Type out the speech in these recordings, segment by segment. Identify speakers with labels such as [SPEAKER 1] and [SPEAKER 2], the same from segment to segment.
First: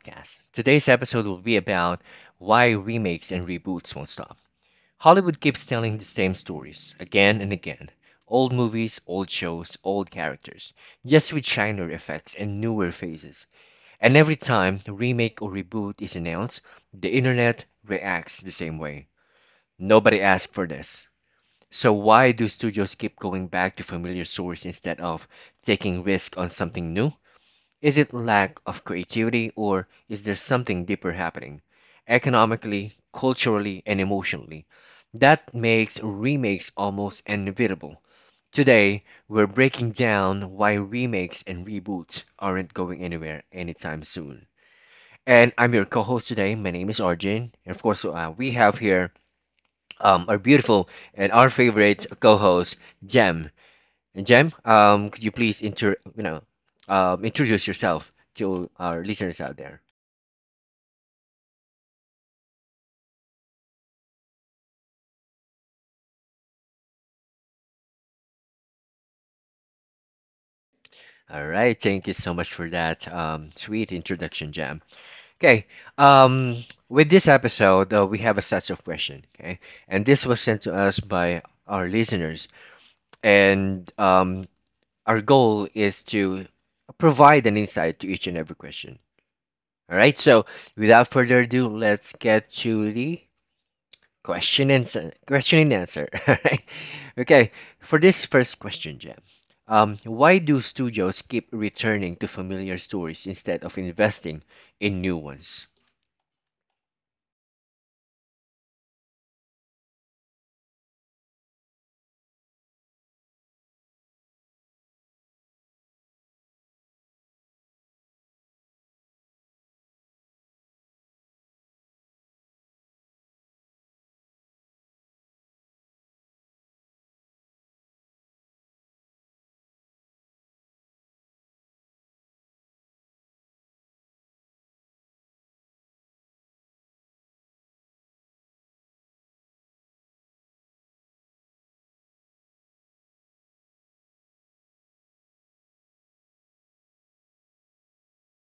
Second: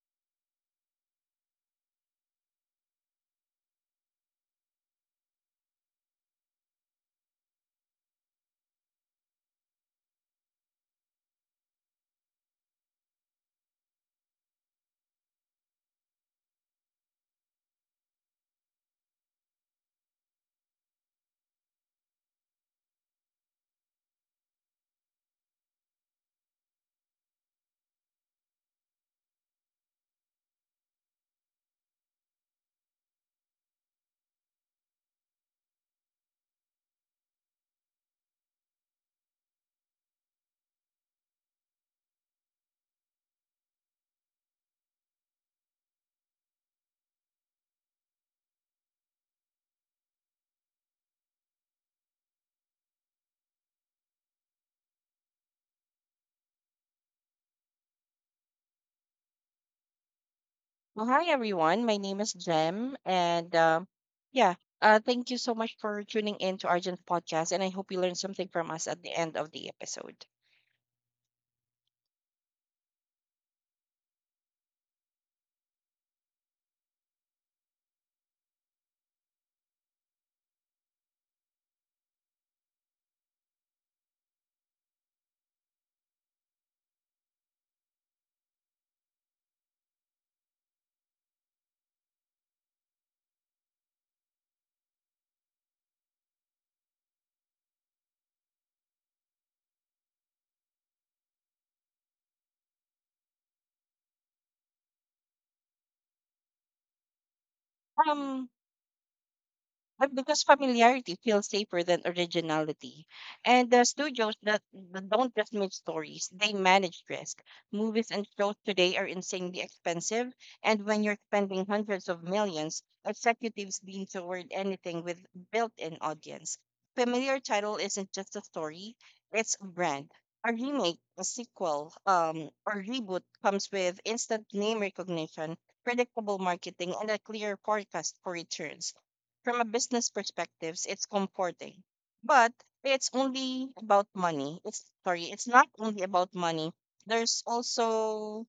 [SPEAKER 1] podcast. Today's episode will be about why remakes and reboots won't stop. Hollywood keeps telling the same stories again and again, old movies, old shows, old characters, just with shinier effects and newer faces. And every time a remake or reboot is announced, the internet reacts the same way. Nobody asked for this. So, why do studios keep going back to familiar sources instead of taking risk on something new? Is it lack of creativity, or is there something deeper happening economically, culturally, and emotionally that makes remakes almost inevitable? Today, we're breaking down why remakes and reboots aren't going anywhere anytime soon. And I'm your co-host today. My name is Arjun, and of course, we have here our beautiful and our favorite co-host, Jem. And Jem, could you please introduce yourself to our listeners out there?
[SPEAKER 2] Well, hi everyone. My name is Jem, and yeah, thank you so much for tuning in to Argent podcast, and I hope you learned something from us at the end of the episode.
[SPEAKER 1] All right, thank you so much for that sweet introduction, Jam. Okay, with this episode, we have a set of questions, okay? And this was sent to us by our listeners. And Our goal is to provide an insight to each and every question. All right, so without further ado, let's get to the question and answer. Question and answer. Alright. Okay, for this first question, Jem, why do studios keep returning to familiar stories instead of investing in new ones?
[SPEAKER 2] Um, But because familiarity feels safer than originality. And the studios that don't just make stories, they manage risk. Movies and shows today are insanely expensive. And when you're spending hundreds of millions, executives lean toward anything with built in audience. Familiar title isn't just a story, it's a brand. A remake, a sequel, or reboot comes with instant name recognition, predictable marketing, and a clear forecast for returns from a business perspective, it's comforting. But it's only about money. It's sorry, it's not only about money. There's also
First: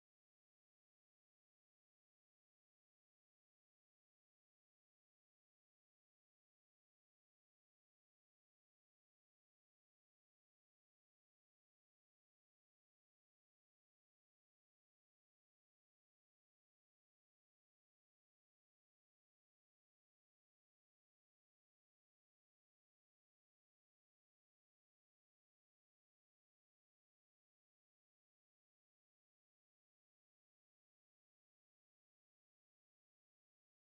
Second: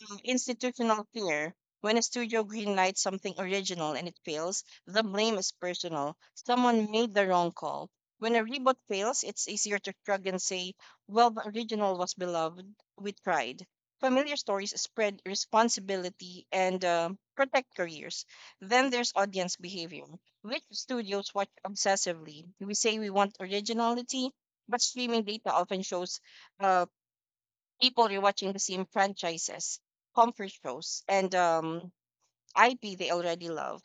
[SPEAKER 2] Institutional fear. When a studio greenlights something original and it fails, the blame is personal. Someone made the wrong call. When a reboot fails, it's easier to shrug and say, well, the original was beloved. We tried. Familiar stories spread responsibility and protect careers. Then there's audience behavior, which studios watch obsessively. We say we want originality, but streaming data often shows uh, people rewatching the same franchises, comfort shows, and IP they already love.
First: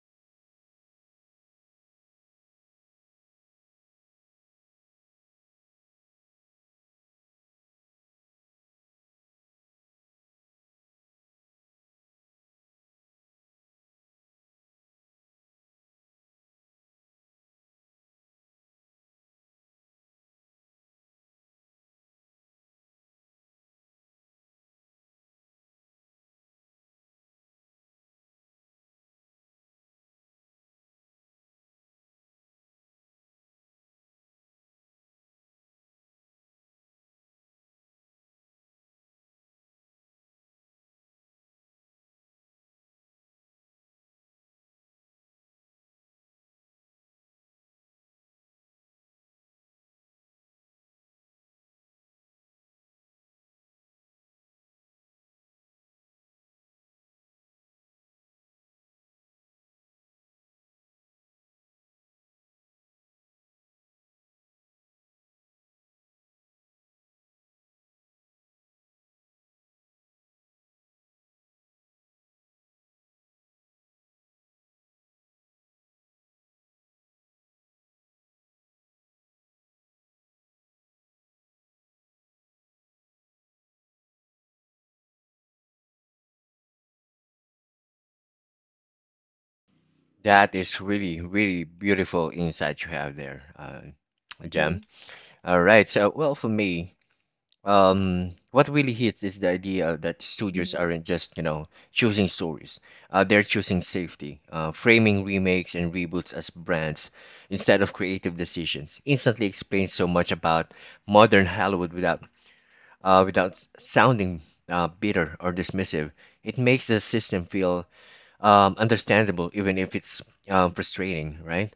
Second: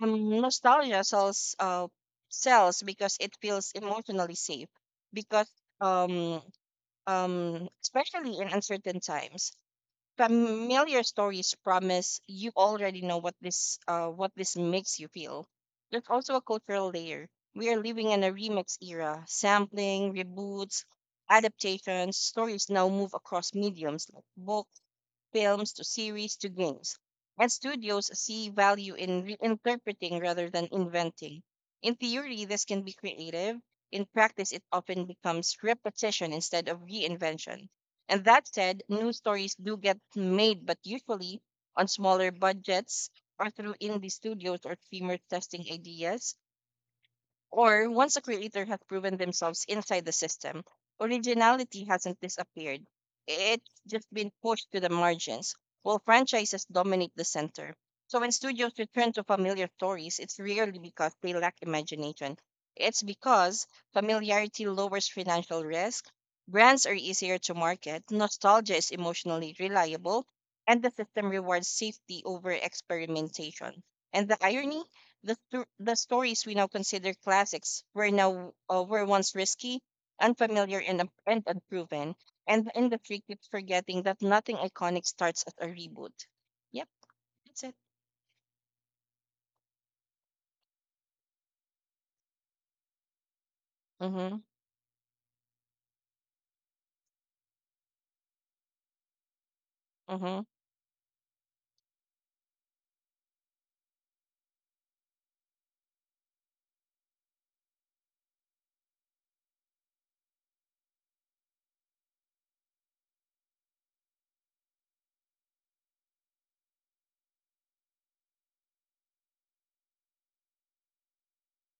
[SPEAKER 2] Nostalgia sells because it feels emotionally safe. Because um, Especially in uncertain times, familiar stories promise you already know what this makes you feel. There's also a cultural layer. We are living in a remix era. Sampling, reboots, adaptations, stories now move across mediums like books films to series to games, and studios see value in reinterpreting rather than inventing. In theory, this can be creative. In practice, it often becomes repetition instead of reinvention. And that said, new stories do get made, but usually on smaller budgets or through indie studios or streamers testing ideas or once a creator has proven themselves inside the system, originality hasn't disappeared. It's just been pushed to the margins, while franchises dominate the center. So when studios return to familiar stories, it's rarely because they lack imagination. It's because familiarity lowers financial risk, brands are easier to market, nostalgia is emotionally reliable, and the system rewards safety over experimentation. And the irony? The stories we now consider classics were once risky, unfamiliar, and unproven. And the industry keeps forgetting that nothing iconic starts as a reboot. Yep, that's it.
[SPEAKER 1] That is really, really beautiful insight you have there,
[SPEAKER 2] Mhm,
[SPEAKER 1] Jem. Mhm. All right, so well, for me, what really hits is the idea that
[SPEAKER 2] mhm.
[SPEAKER 1] studios are aren't just, you know, choosing stories, they're choosing safety. Framing remakes and reboots as brands instead of creative decisions instantly explains so much about modern Hollywood without without sounding bitter or dismissive. It makes the system feel understandable, even if it's frustrating, right?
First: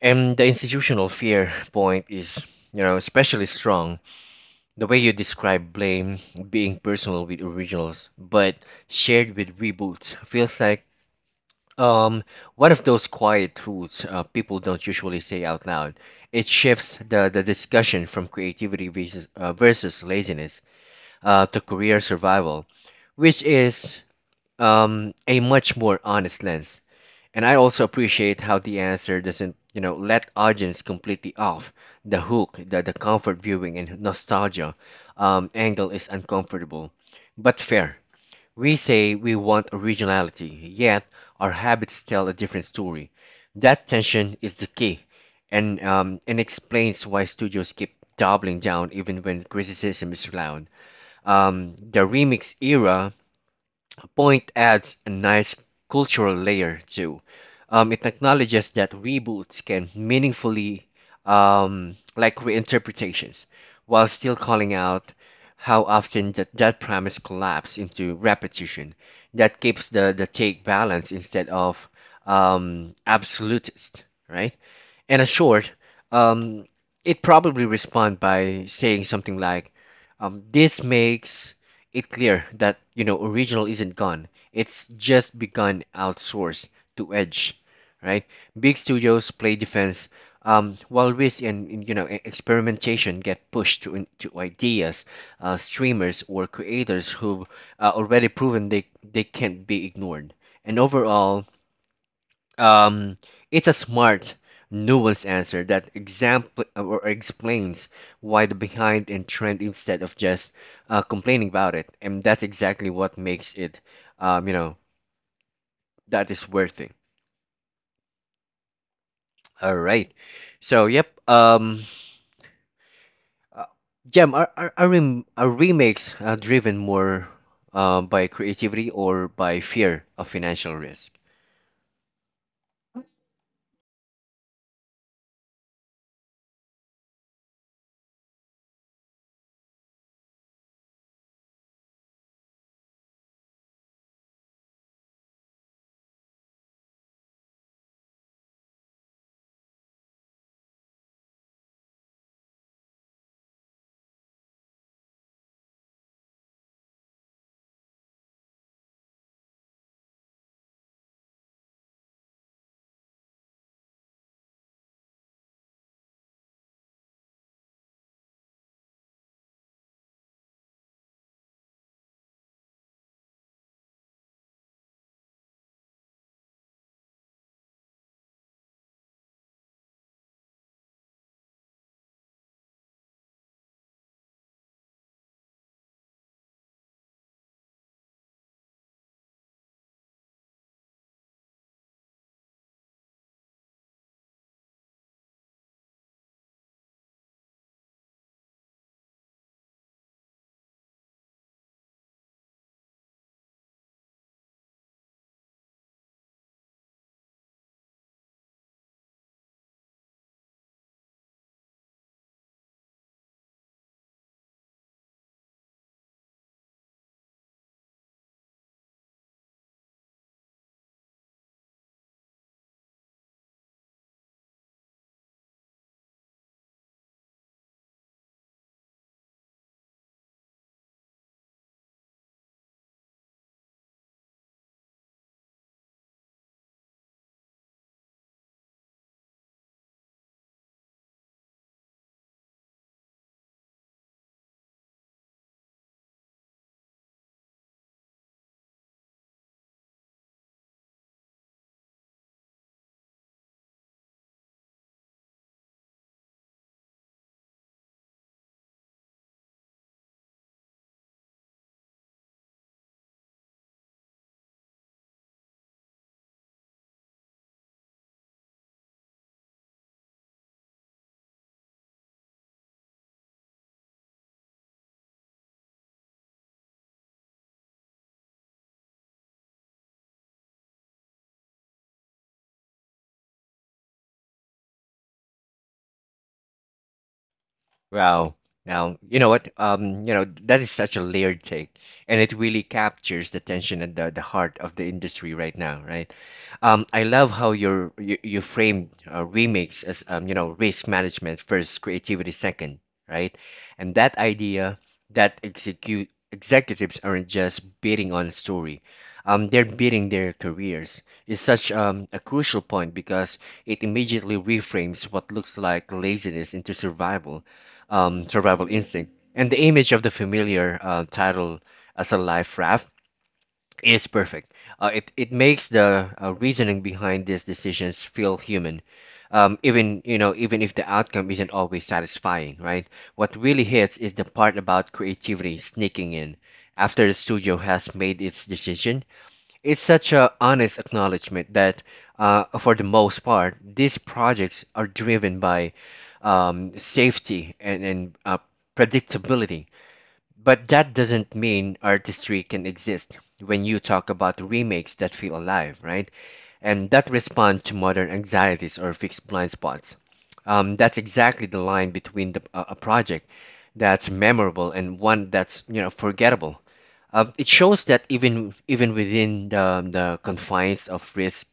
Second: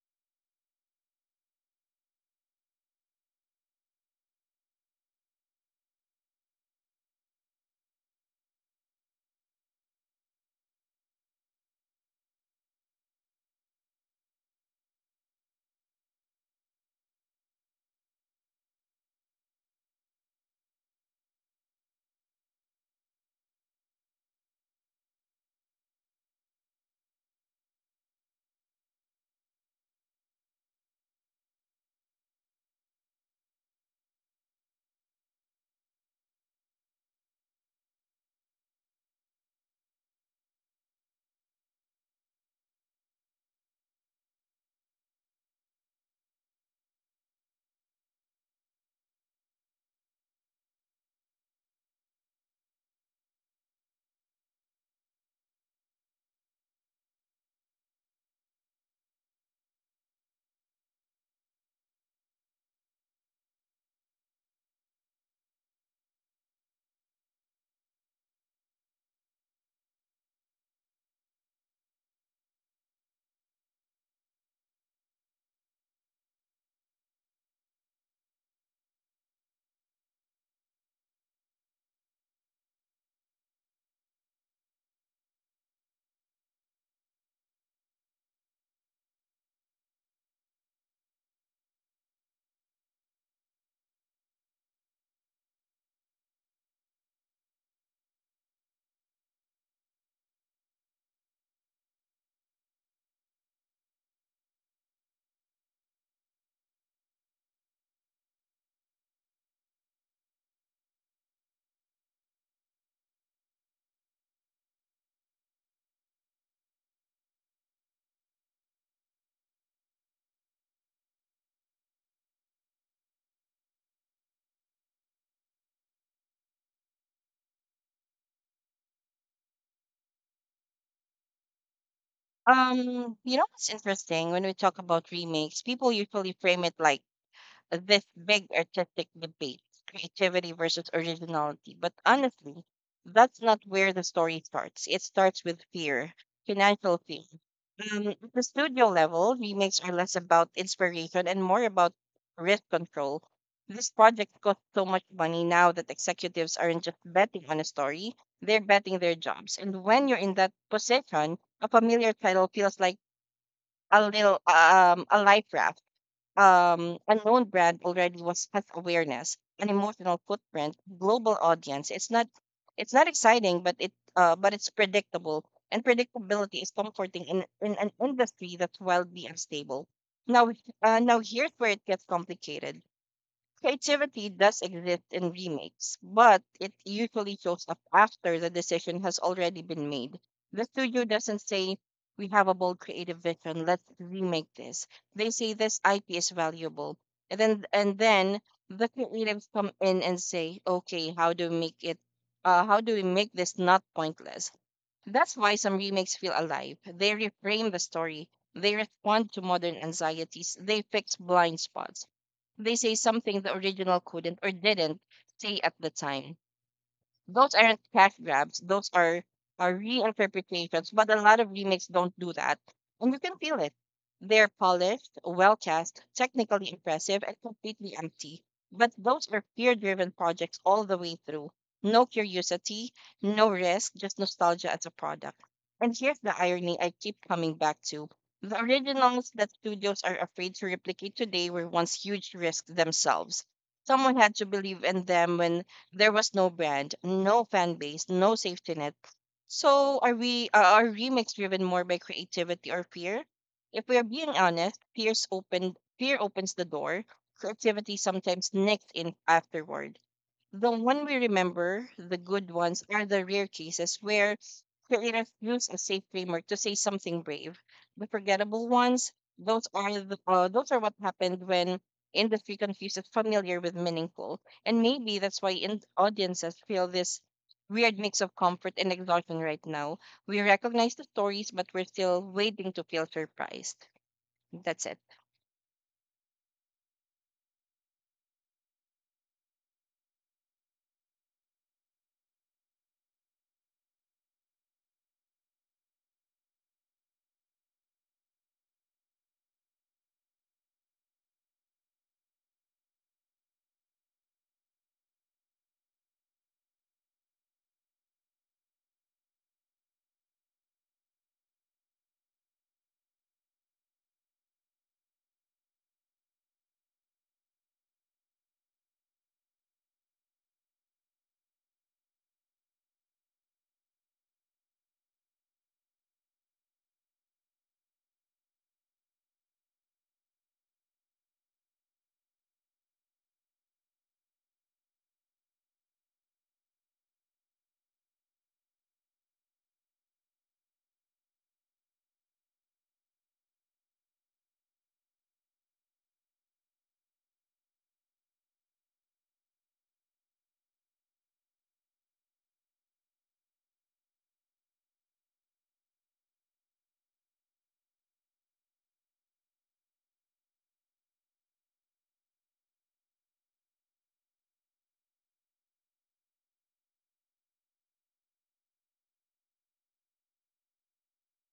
[SPEAKER 1] And the institutional fear point is, you know, especially strong. The way you describe blame being personal with originals but shared with reboots feels like um one of those quiet truths people don't usually say out loud. It shifts the discussion from creativity versus versus laziness to career survival, which is a much more honest lens. And I also appreciate how the answer doesn't, you know, let audience completely off the hook. The comfort viewing and nostalgia angle is uncomfortable, but fair. We say we want originality, yet our habits tell a different story. That tension is the key, and explains why studios keep doubling down even when criticism is loud. The remix era point adds a nice cultural layer too. It acknowledges that reboots can meaningfully, like reinterpretations, while still calling out how often that promise collapse into repetition. That keeps the take balance instead of absolutist, right? And a short, um, it probably respond by saying something like, "This makes it clear that, you know, original isn't gone; it's just begun outsourced to Edge, right? Big studios play defense, while risk and you know, experimentation get pushed to to ideas, streamers or creators who've already proven they can't be ignored. And overall, um, it's a smart, nuanced answer that example or explains why the behind in trend instead of just complaining about it, and that's exactly what makes it, you know, that is worth it. All right. So, yep. Uh, Jem, are remakes driven more by creativity or by fear of financial risk?
[SPEAKER 2] You know what's interesting when we talk about remakes, people usually frame it like this big artistic debate creativity versus originality. But honestly, that's not where the story starts. It starts with fear, financial fear. At the studio level, remakes are less about inspiration and more about risk control. This project cost so much money now that executives aren't just betting on a story, they're betting their jobs. And when you're in that position, a familiar title feels like a little a life raft unknown brand already was has awareness, an emotional footprint, global audience. It's not exciting, but it but it's predictable, and predictability is comforting in an industry that's wildly unstable. Now, now here's where it gets complicated. Creativity does exist in remakes, but it usually shows up after the decision has already been made. The studio doesn't say, we have a bold creative vision, let's remake this. They say this IP is valuable. And then the creatives come in and say, okay, how do we make this not pointless? That's why some remakes feel alive. They reframe the story, they respond to modern anxieties, they fix blind spots. They say something the original couldn't or didn't say at the time those aren't cash grabs. Those are reinterpretations. But a lot of remakes don't do that, and you can feel it. They're polished, well cast, technically impressive, and completely empty. But those are peer-driven projects all the way through. No curiosity, no risk, just nostalgia as a product. And here's the irony I keep coming back to. The originals that studios are afraid to replicate today were once huge risks themselves. Someone had to believe in them when there was no brand, no fan base, no safety net. So are our remix driven more by creativity or fear? If we are being honest, fear opens the door. Creativity sometimes nicks in afterward. The one we remember, the good ones, are the rare cases where creators use a safe framework to say something brave. The forgettable ones, those are those are what happened when industry confuses familiar with meaningful, and maybe that's why audiences feel this weird mix of comfort and exhaustion right now. We recognize the stories, but we're still waiting to feel surprised. That's it.
[SPEAKER 1] Wow. Now, you know what? You know, that is such a layered take, and it really captures the tension at the heart of the industry right now, right? I love how you framed remakes as you know, risk management first, creativity second, right? And that idea that execute executives aren't just bidding on a story, they're bidding their careers is such a crucial point because it immediately reframes what looks like laziness into survival survival instinct. And the image of the familiar title as a life raft is perfect. It makes the reasoning behind these decisions feel human. Even, you know, even if the outcome isn't always satisfying, right? What really hits is the part about creativity sneaking in after the studio has made its decision. It's such a honest acknowledgement that, for the most part, these projects are driven by safety and predictability, but that doesn't mean artistry can exist when you talk about remakes that feel alive, right? And that respond to modern anxieties or fixed blind spots. That's exactly the line between a project that's memorable and one that's, you know, forgettable. It shows that even within the confines of risk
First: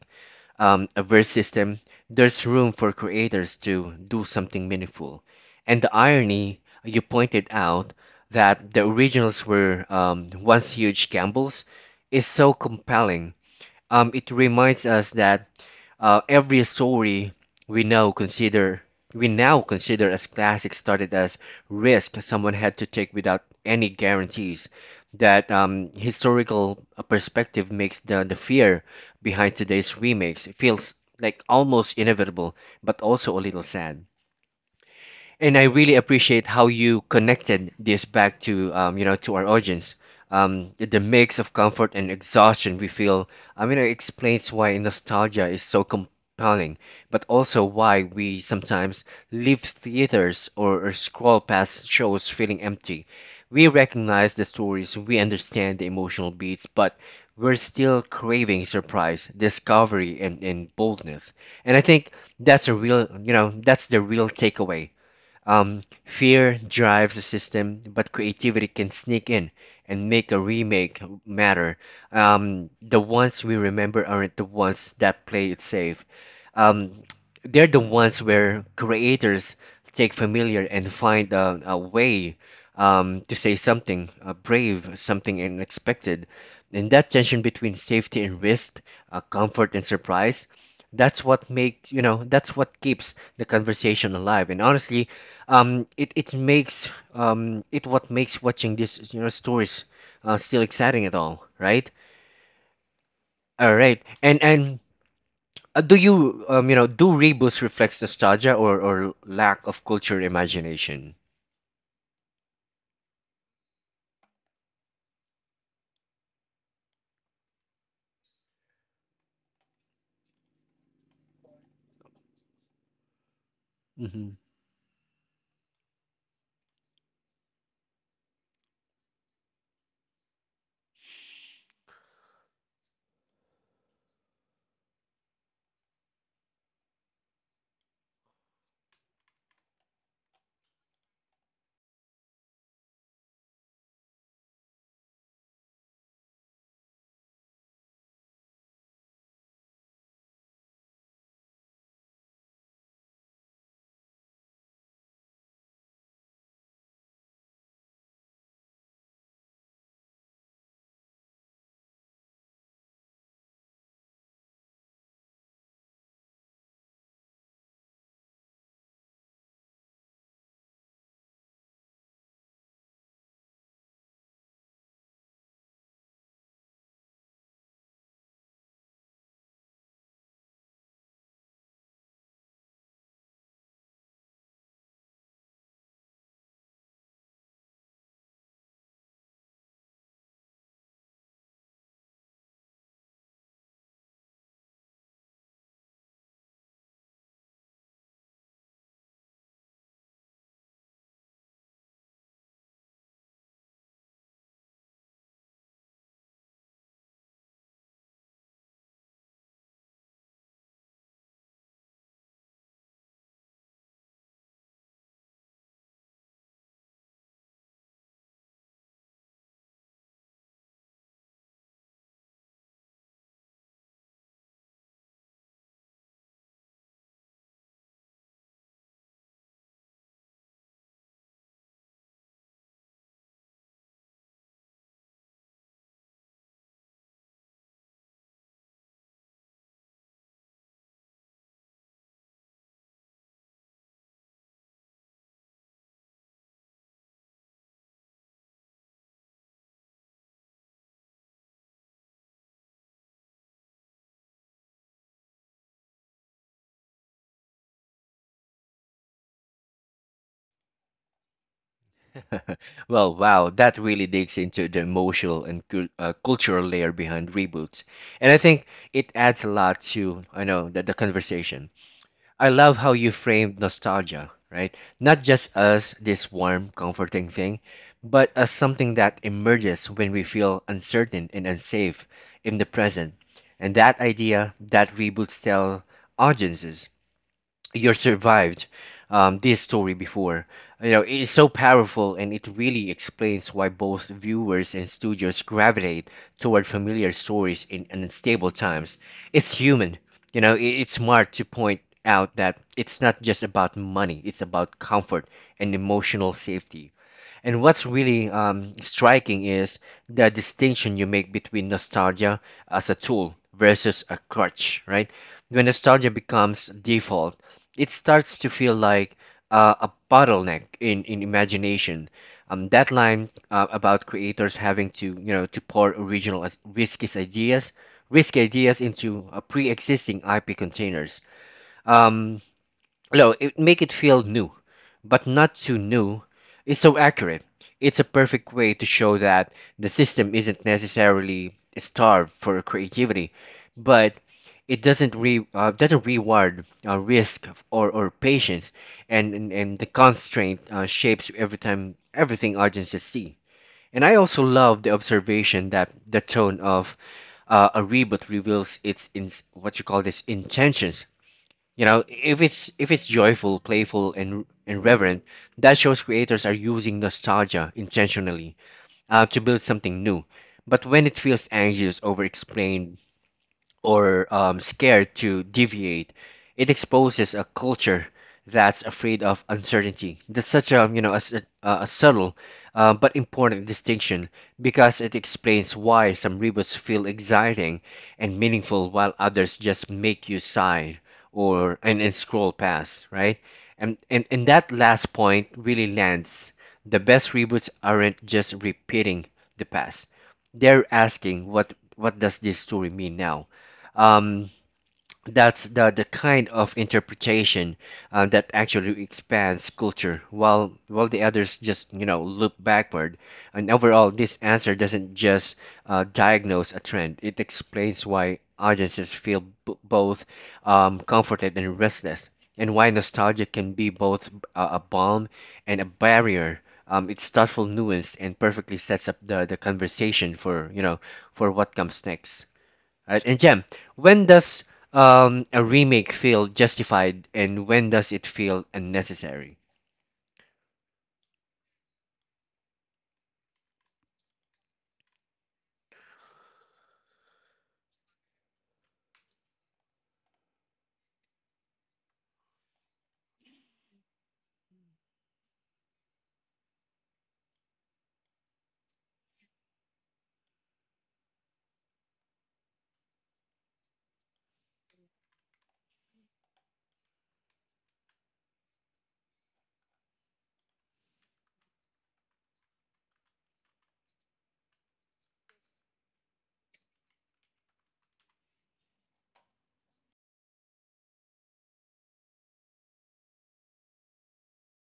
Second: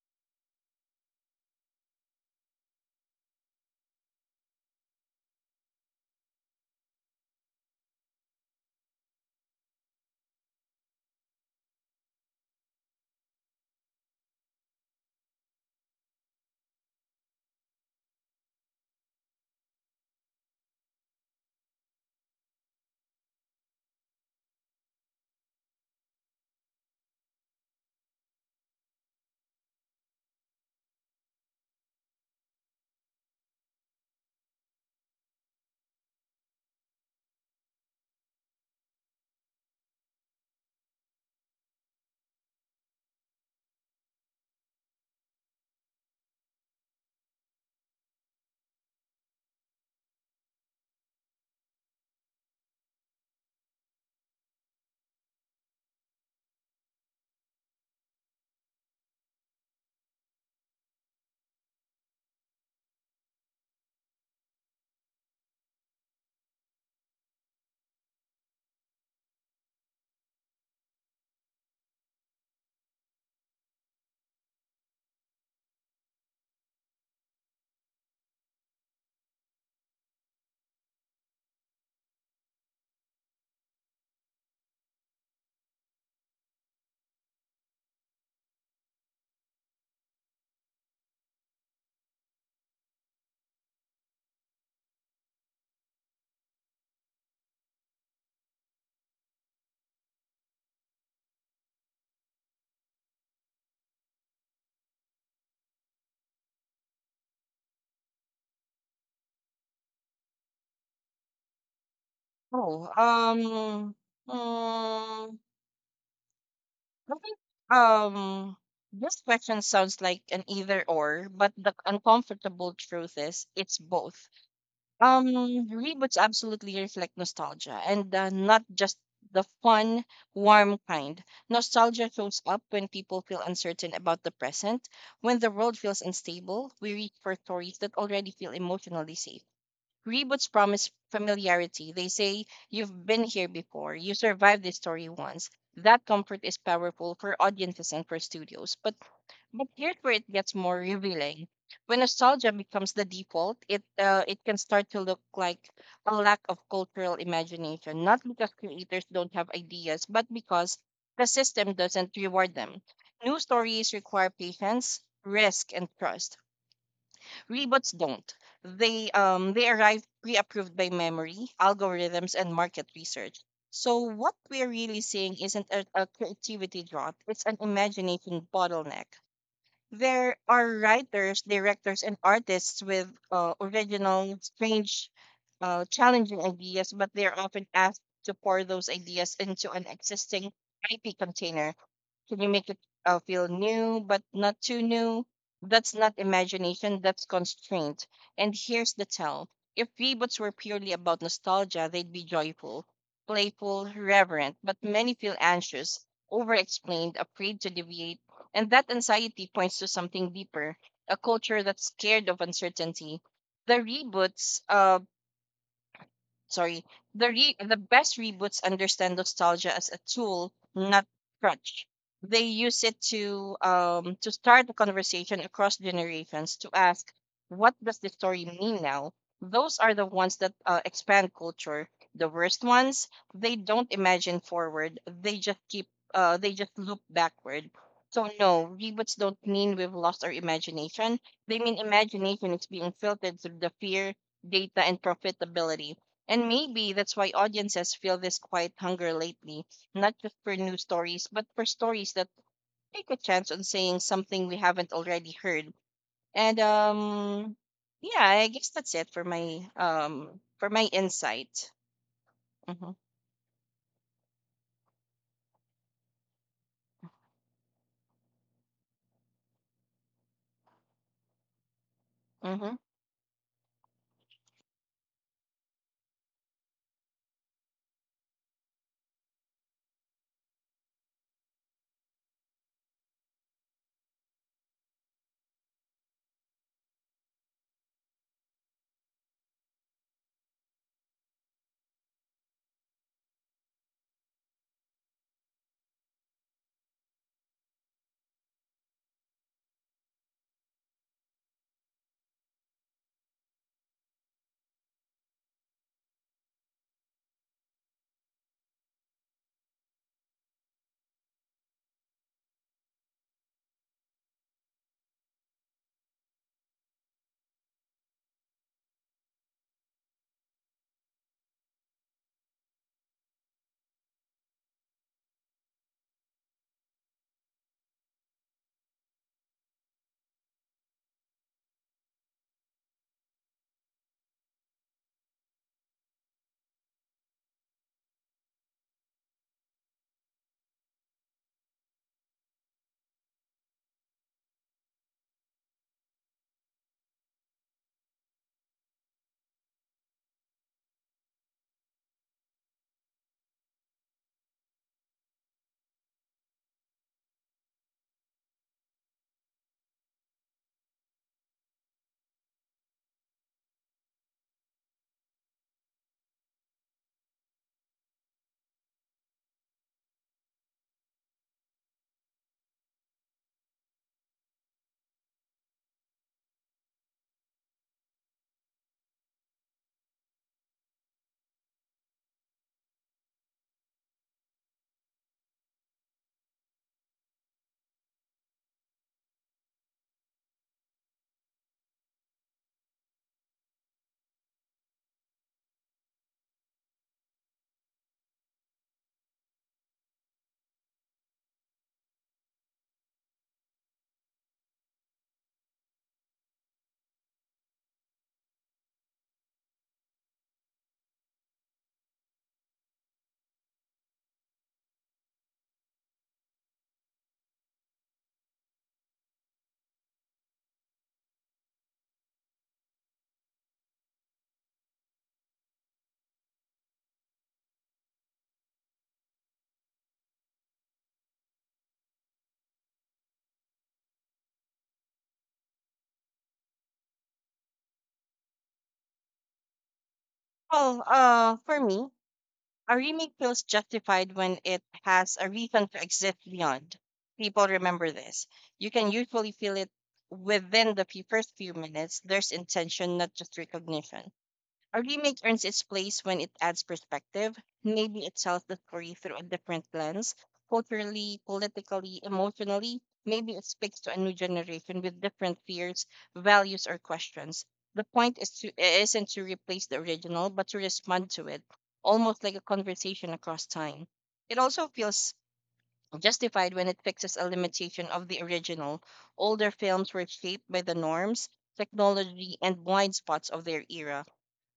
[SPEAKER 1] averse system, there's room for creators to do something meaningful. And the irony you pointed out, that the originals were once huge gambles, is so compelling. It reminds us that every story we know consider we now consider as classic started as risk someone had to take without any guarantees. That historical perspective makes the fear behind today's remakes feels like almost inevitable, but also a little sad. And I really appreciate how you connected this back to you know, to our audience. The mix of comfort and exhaustion we feel, I mean, it explains why nostalgia is so compelling, but also why we sometimes leave theaters or scroll past shows feeling empty. We recognize the stories, we understand the emotional beats, but we're still craving surprise, discovery, and boldness. And I think that's a real, you know, that's the real takeaway, fear drives the system, but creativity can sneak in and make a remake matter. The ones we remember aren't the ones that play it safe. Um, they're the ones where creators take familiar and find a way to say something brave, something unexpected. And that tension between safety and risk, comfort and surprise, that's what make, you know, that's what keeps the conversation alive. And honestly, um, it makes um, it what makes watching these, you know, stories still exciting at all, right? all right and Uh, do you, um, you know, do reboots reflect nostalgia or lack of culture imagination?
[SPEAKER 2] Oh, mm, I think um this question sounds like an either or, but the uncomfortable truth is it's both.
[SPEAKER 1] Hmm.
[SPEAKER 2] Um, Reboots absolutely reflect nostalgia, and not just the fun, warm kind. Nostalgia shows up when people feel uncertain about the present, when the world feels unstable. We reach for stories that already feel emotionally safe. Reboots promise familiarity. They say, you've been here before, you survived this story once. That comfort is powerful for audiences and for studios. But here's where it gets more revealing. When nostalgia becomes the default, it can start to look like a lack of cultural imagination, not because creators don't have ideas, but because the system doesn't reward them. New stories require patience, risk, and trust. Rebots don't. They arrive pre-approved by memory, algorithms, and market research. So what we're really seeing isn't a creativity drought; it's an imagination bottleneck. There are writers, directors, and artists with original, strange, challenging ideas, but they're often asked to pour those ideas into an existing IP container can you make it feel new, but not too new? That's not imagination, that's constraint. And here's the tell if reboots were purely about nostalgia, they'd be joyful, playful, reverent, but many feel anxious, over explained, afraid to deviate. And that anxiety points to something deeper a culture that's scared of uncertainty. The reboots sorry, the re- the best reboots understand nostalgia as a tool, not crutch. They use it to start a conversation across generations to ask, what does the story mean now? Those are the ones that expand culture. The worst ones, they don't imagine forward. They just keep they just loop backward. So no, reboots don't mean we've lost our imagination. They mean imagination is being filtered through the fear, data, and profitability and maybe that's why audiences feel this quiet hunger lately, not just for new stories, but for stories that take a chance on saying something we haven't already heard. And yeah, I guess that's it for my insight. Hmm.
[SPEAKER 1] Well, wow, that really digs into the emotional and cultural layer behind reboots, and I think it adds a lot to, I know that the conversation. I
[SPEAKER 2] Hmm.
[SPEAKER 1] love how you framed nostalgia, right? Not just as this warm, comforting thing, but as something that emerges when we feel uncertain and unsafe in the present. And that idea that reboots tell audiences you're survived this story before. You know, it is so powerful, and it really explains why both viewers and studios gravitate toward familiar stories in unstable times. It's human. You know, it's smart to point out that it's not just about money, it's about comfort and emotional safety. And what's really striking is the distinction you make between nostalgia as a tool versus a crutch, right? When nostalgia becomes default, it starts to feel like a bottleneck in imagination. That line about creators having to, you know, to pour risky ideas into pre-existing IP containers. Um, no, it make it feel new, but not too new. It's so accurate. It's a perfect way to show that the system isn't necessarily starved for creativity, but it doesn't reward risk or patience, and the constraint shapes everything audiences see. And I also love the observation that the tone of a reboot reveals its in what you call this intentions. You know, if it's joyful, playful, and reverent, that shows creators are using nostalgia intentionally to build something new. But when it feels anxious, over-explained, or scared to deviate. It exposes a culture that's afraid of uncertainty. That's such a, you know, a subtle but important distinction, because it explains why some reboots feel exciting and meaningful while others just make you sigh or and scroll past, right? And that last point really lands. The best reboots aren't just repeating the past. They're asking, what does this story mean now? um, that's the kind of interpretation that actually expands culture while the others just look backward. And overall, this answer doesn't just diagnose a trend, it explains why audiences feel both comforted and restless, and why nostalgia can be both a balm and a barrier. It's thoughtful nuance and perfectly sets up the conversation for for what comes next. Right? And Jem, when does a remake feel justified, and when does it feel unnecessary?
[SPEAKER 2] Well, for me, a remake feels justified when it has a reason to exist beyond. People remember this. You can usually feel it within the first few minutes. There's intention, not just recognition a remake earns its place when it adds perspective. Maybe it tells the story through a different lens, culturally, politically, emotionally. Maybe it speaks to a new generation with different fears, values, or questions. The point is to isn't to replace the original, but to respond to it, almost like a conversation across time. It also feels justified when it fixes a limitation of the original. Older films were shaped by the norms, technology, and blind spots of their era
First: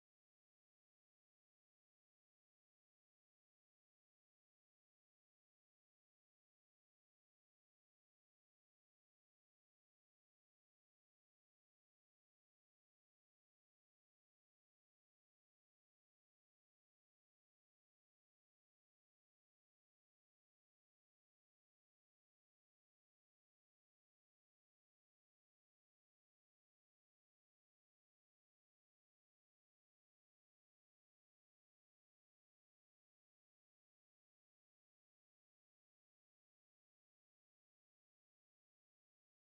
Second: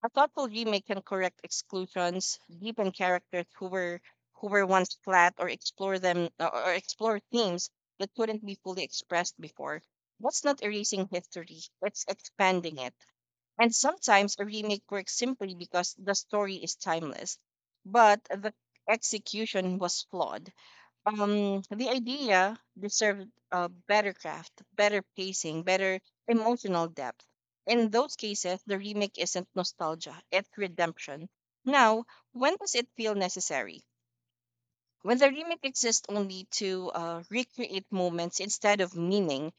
[SPEAKER 2] a thoughtful remake can correct exclusions, deepen characters who were once flat, or explore themes that couldn't be fully expressed before. That's not erasing history; it's expanding it. And sometimes a remake works simply because the story is timeless, but the execution was flawed the idea deserved better craft, better pacing, better emotional depth. In those cases, the remake isn't nostalgia, it's redemption. Now, when does it feel necessary? When the remake exists only to recreate moments instead of meaning,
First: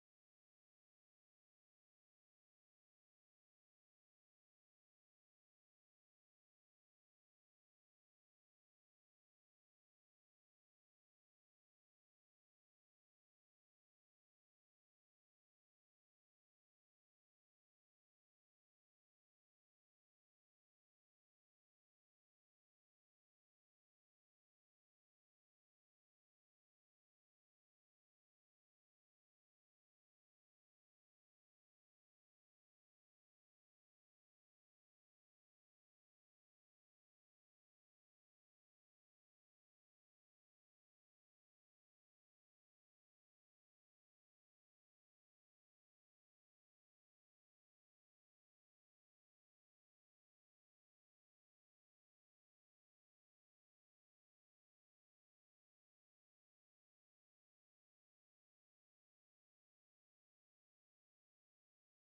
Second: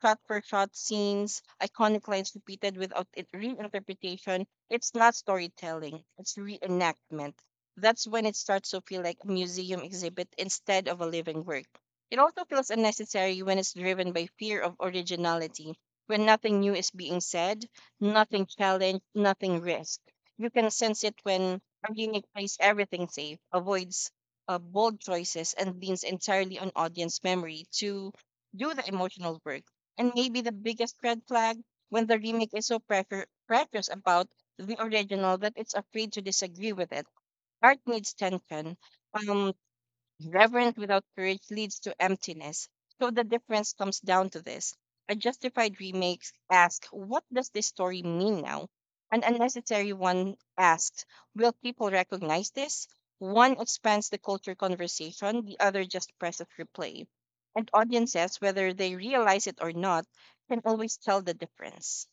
[SPEAKER 2] shot for shot scenes, iconic lines repeated without it reinterpretation. It's not storytelling, it's reenactment. That's when it starts to feel like a museum exhibit instead of a living work. It also feels unnecessary when it's driven by fear of originality, when nothing new is being said, nothing challenged, nothing risked. You can sense it when a remake plays everything safe, avoids bold choices, and leans entirely on audience memory to do the emotional work. And maybe the biggest red flag when the remake is so precious about the original that it's afraid to disagree with it. Art needs tension. Um, Reverence without courage leads to emptiness. So the difference comes down to this. A justified remake asks, what does this story mean now? An unnecessary one asks, will people recognize this? One expands the culture conversation, the other just presses replay. And audiences, whether they realize it or not, can always tell the difference.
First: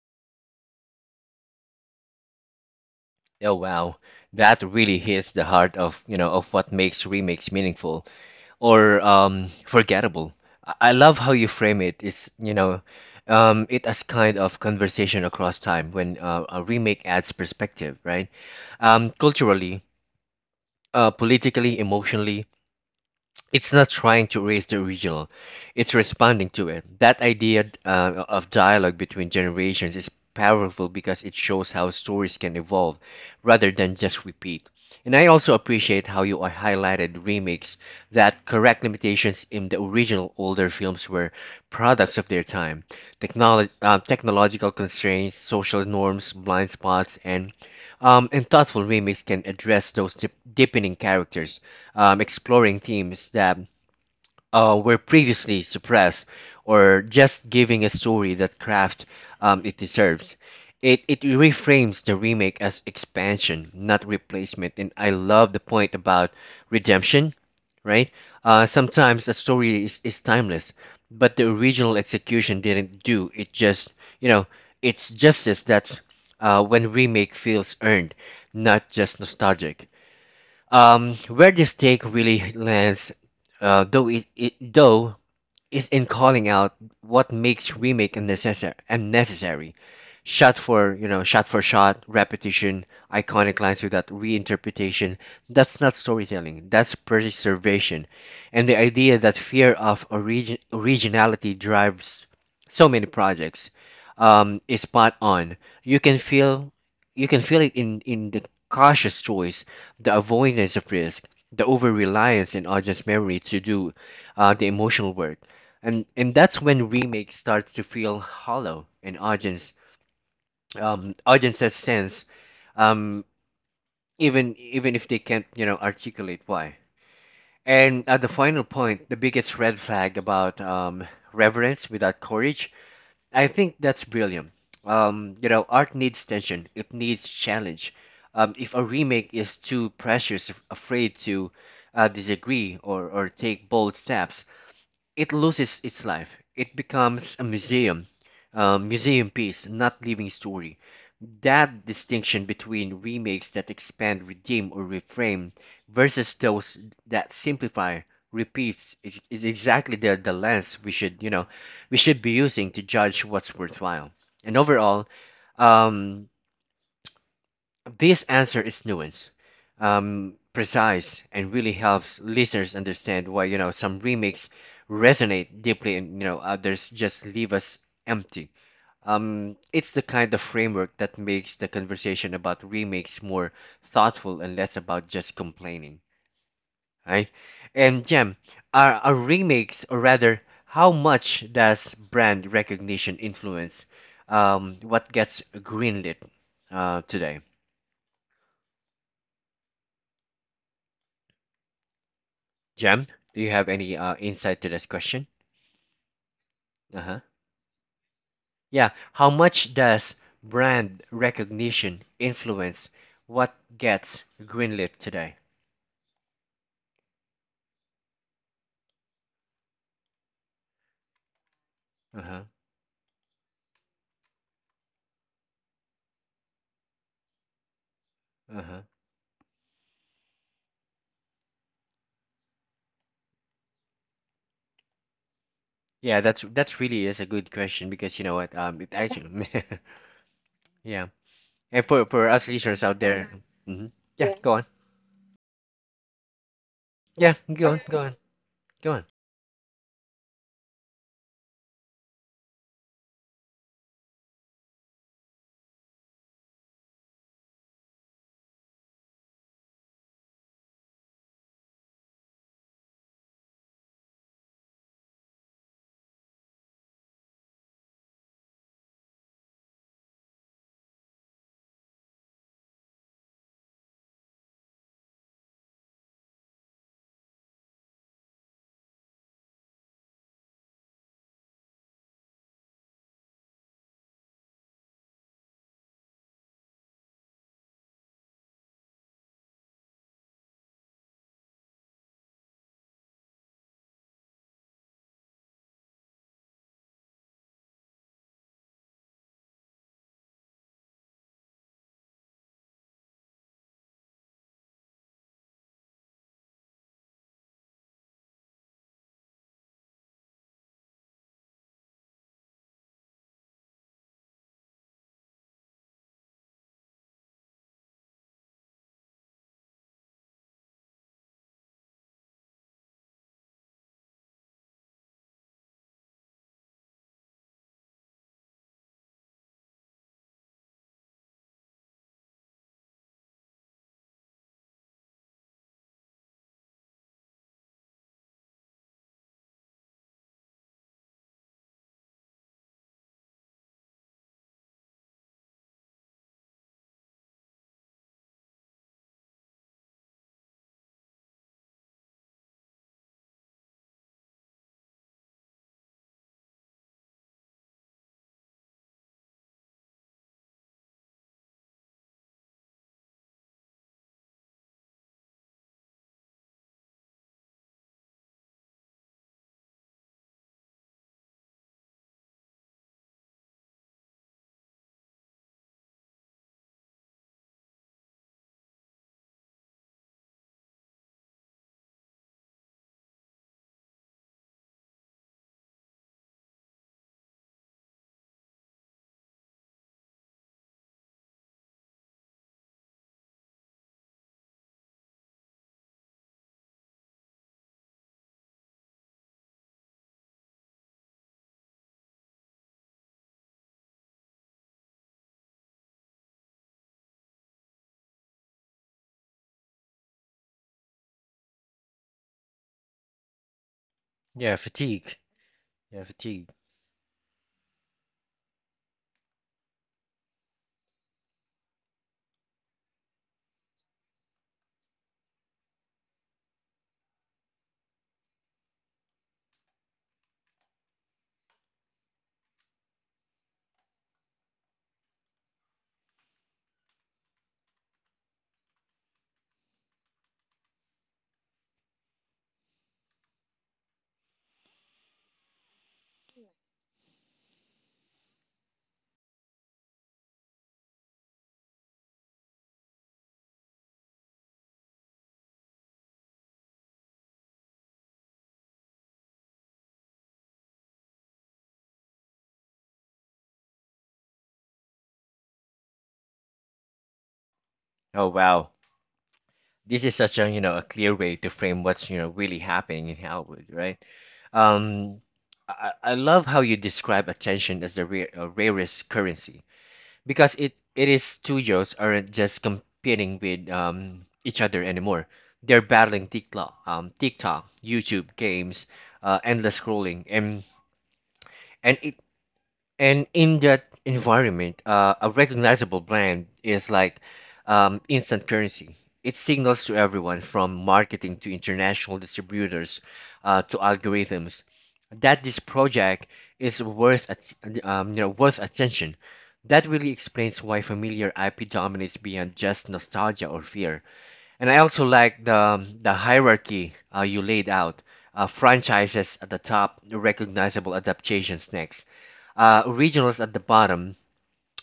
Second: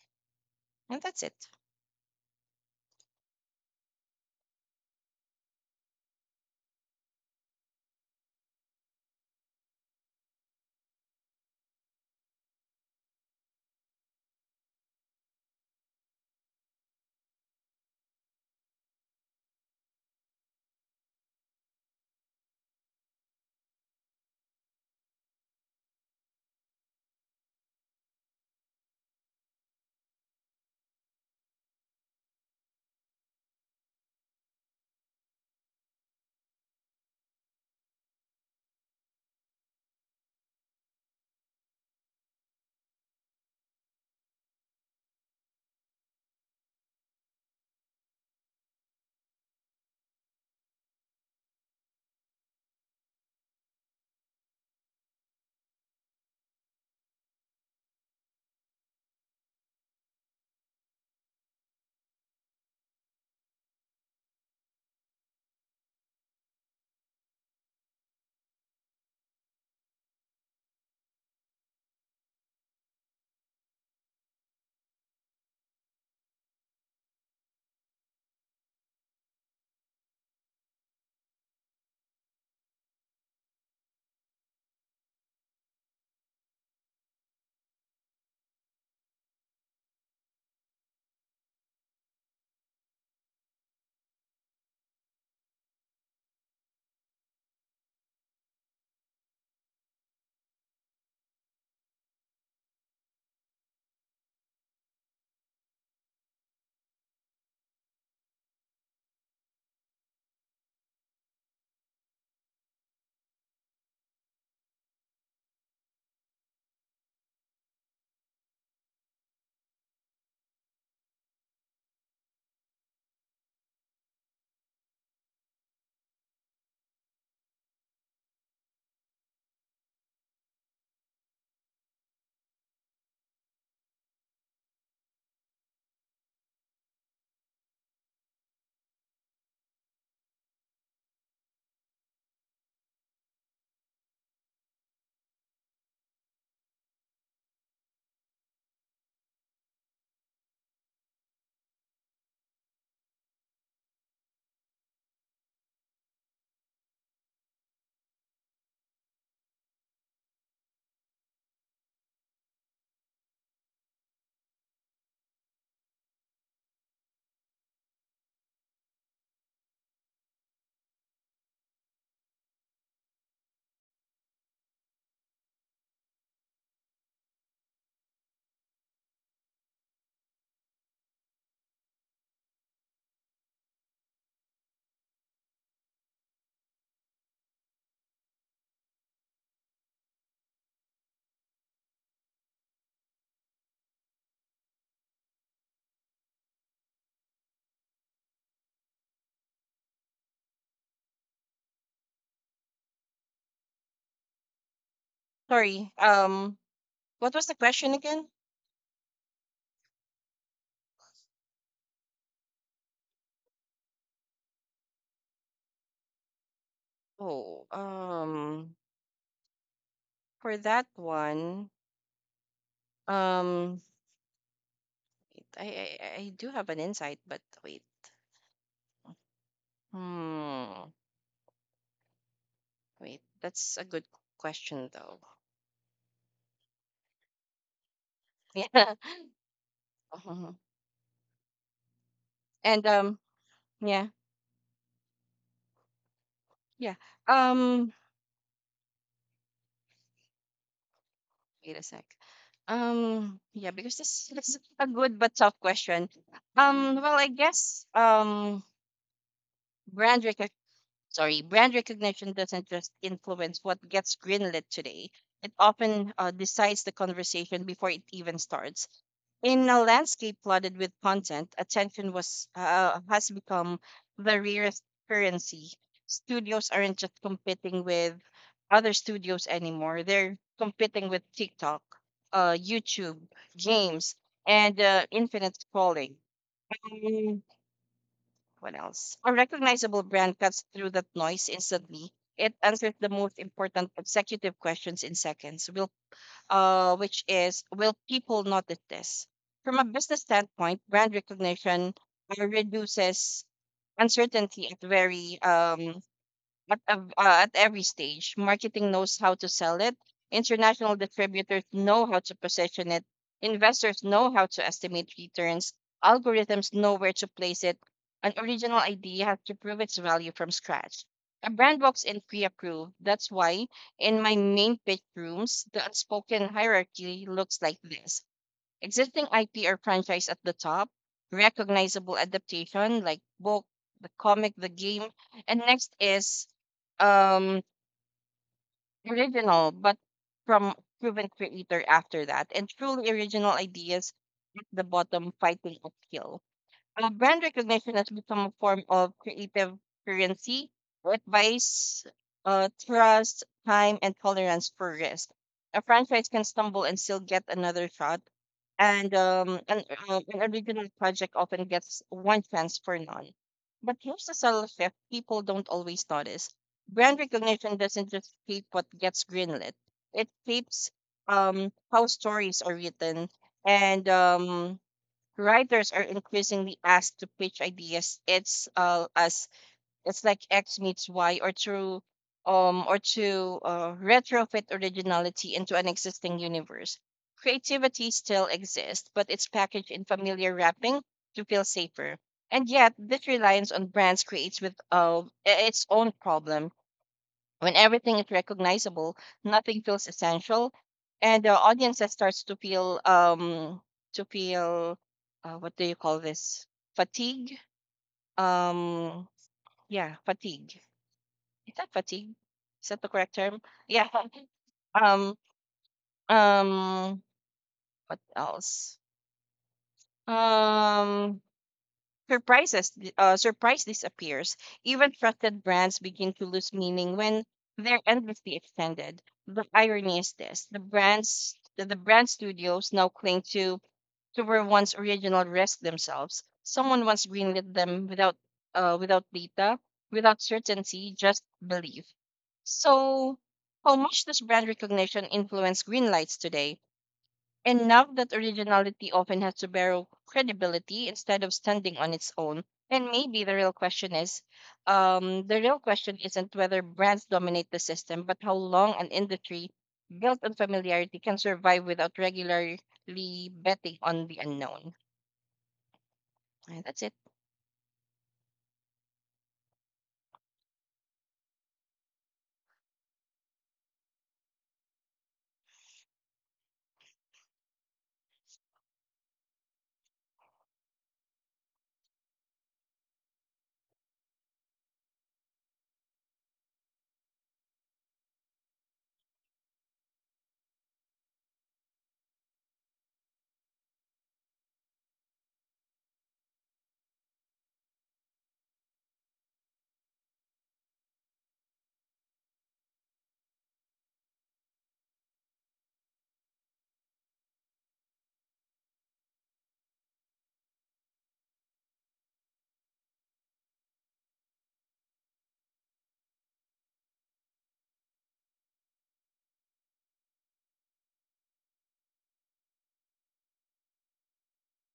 [SPEAKER 2] And that's it.
[SPEAKER 1] Oh wow, that really hits the heart of of what makes remakes meaningful or forgettable. I love how you frame it. It's it as kind of conversation across time when a remake adds perspective, right? Culturally, politically, emotionally. It's not trying to erase the original, it's responding to it. That idea of dialogue between generations is powerful because it shows how stories can evolve rather than just repeat. And I also appreciate how you highlighted remakes that correct limitations in the original. Older films were products of their time. Technological constraints, social norms, blind spots, and thoughtful remakes can address those, deepening characters, exploring themes that were previously suppressed, or just giving a story that craft it deserves. It reframes the remake as expansion, not replacement. And I love the point about redemption, right? Sometimes a story is timeless, but the original execution didn't do it Just, you know, it's justice that's when remake feels earned, not just nostalgic. Where this take really lands, though it though is in calling out what makes remake unnecessary: shot for shot for shot repetition, iconic lines without reinterpretation. That's not storytelling, that's preservation. And the idea that fear of originality drives so many projects is spot on. you can feel you can feel it in the cautious choice, the avoidance of risk, the over reliance in audience memory to do the emotional work. And that's when remake starts to feel hollow, and audiences sense um even if they can't articulate why. And at the final point, the biggest red flag about reverence without courage, I think that's brilliant. Um, art needs tension, it needs challenge. Um, if a remake is too precious, afraid to disagree or take bold steps, it loses its life. It becomes a museum piece, not living story. That distinction between remakes that expand, redeem, or reframe versus those that simplify, repeat is exactly the lens we should, we should be using to judge what's worthwhile. And overall, um, this answer is nuanced, precise, and really helps listeners understand why some remakes resonate deeply, and others just leave us empty. It's the kind of framework that makes the conversation about remakes more thoughtful and less about just complaining, right? And Jem, are remakes, or rather, how much does brand recognition influence what gets greenlit today? Jem, do you have any insight to this question?
[SPEAKER 2] Sorry. Um,
[SPEAKER 1] Uh huh.
[SPEAKER 2] what was the question again?
[SPEAKER 1] Yeah. How much does brand recognition influence what gets greenlit today?
[SPEAKER 2] Oh, for that one.
[SPEAKER 1] Uh huh.
[SPEAKER 2] Um, I do have an insight, but wait.
[SPEAKER 1] Uh huh.
[SPEAKER 2] Hmm. Wait, that's a good question though.
[SPEAKER 1] Yeah, that's really is a good question because you know what?
[SPEAKER 2] Yeah.
[SPEAKER 1] It actually,
[SPEAKER 2] Mhm.
[SPEAKER 1] yeah. And for us
[SPEAKER 2] And
[SPEAKER 1] listeners out there, hmm,
[SPEAKER 2] yeah,
[SPEAKER 1] yeah, go on.
[SPEAKER 2] yeah.
[SPEAKER 1] Yeah, go on,
[SPEAKER 2] Um
[SPEAKER 1] go on, go on.
[SPEAKER 2] wait a sec. Yeah, because this is a good but tough question. Well, I guess brand brand recognition doesn't just influence what gets greenlit today. It often decides the conversation before it even starts. In a landscape flooded with content, attention was has become the rarest currency. Studios aren't just competing with other studios anymore; they're competing with TikTok, YouTube, games, and infinite scrolling. What else? A recognizable brand cuts through that noise instantly. It answers the most important executive questions in seconds. Will which is Will people notice this? From a business standpoint, brand recognition reduces uncertainty at very at, ev- at every stage. Marketing knows how to sell it, international distributors know how to position it, investors know how to estimate returns, algorithms know where to place it. An original idea has to prove its value from scratch. A brand walks in pre approved. That's why in my main pitch rooms, the unspoken hierarchy looks like this: existing IP or franchise at the top, recognizable adaptation like book, the comic, the game, and next is um original but from proven creator after that, and truly original ideas at the bottom fighting uphill. Brand recognition has become a form of creative currency. It buys trust, time, and tolerance for risk. A franchise can stumble and still get another shot, and an original project often gets one chance for none. But here's the subtle shift people don't always notice. Brand recognition doesn't just shape what gets greenlit, it shapes how stories are written, and writers are increasingly asked to pitch ideas, it's like x meets y, or to retrofit originality into an existing universe. Creativity still exists but it's packaged in familiar wrapping to feel safer. And yet this reliance on brands creates with I- its own problem. When everything is recognizable, nothing feels essential, and the audience that starts to feel, what do you call this, fatigue? Um, yeah, fatigue. Is that fatigue? Is that the correct term? Yeah.
[SPEAKER 1] Yeah, fatigue.
[SPEAKER 2] Um.
[SPEAKER 1] Yeah, fatigue.
[SPEAKER 2] Um. What else? Um. Surprises, Surprise disappears. Even trusted brands begin to lose meaning when they're endlessly extended. The irony is this: the brand studios now cling to where once original risk themselves. Someone once greenlit them without without data, without certainty, just belief. So, how much does brand recognition influence green lights today? And now that originality often has to borrow credibility instead of standing on its own. And maybe the real question isn't whether brands dominate the system, but how long an industry built on familiarity can survive without regularly betting on the unknown. That's it.
[SPEAKER 1] Oh wow. This is such a a clear way to frame what's really happening in Hollywood, right? Um, I love how you describe attention as the rarest currency, because it is, studios aren't just competing with each other anymore. They're battling TikTok, YouTube games, endless scrolling, and it and in that environment, a recognizable brand is like instant currency. It signals to everyone from marketing to international distributors to algorithms that this project is worth worth attention. That really explains why familiar IP dominates beyond just nostalgia or fear. And I also like the hierarchy you laid out. Franchises at the top, recognizable adaptations next, originals at the bottom.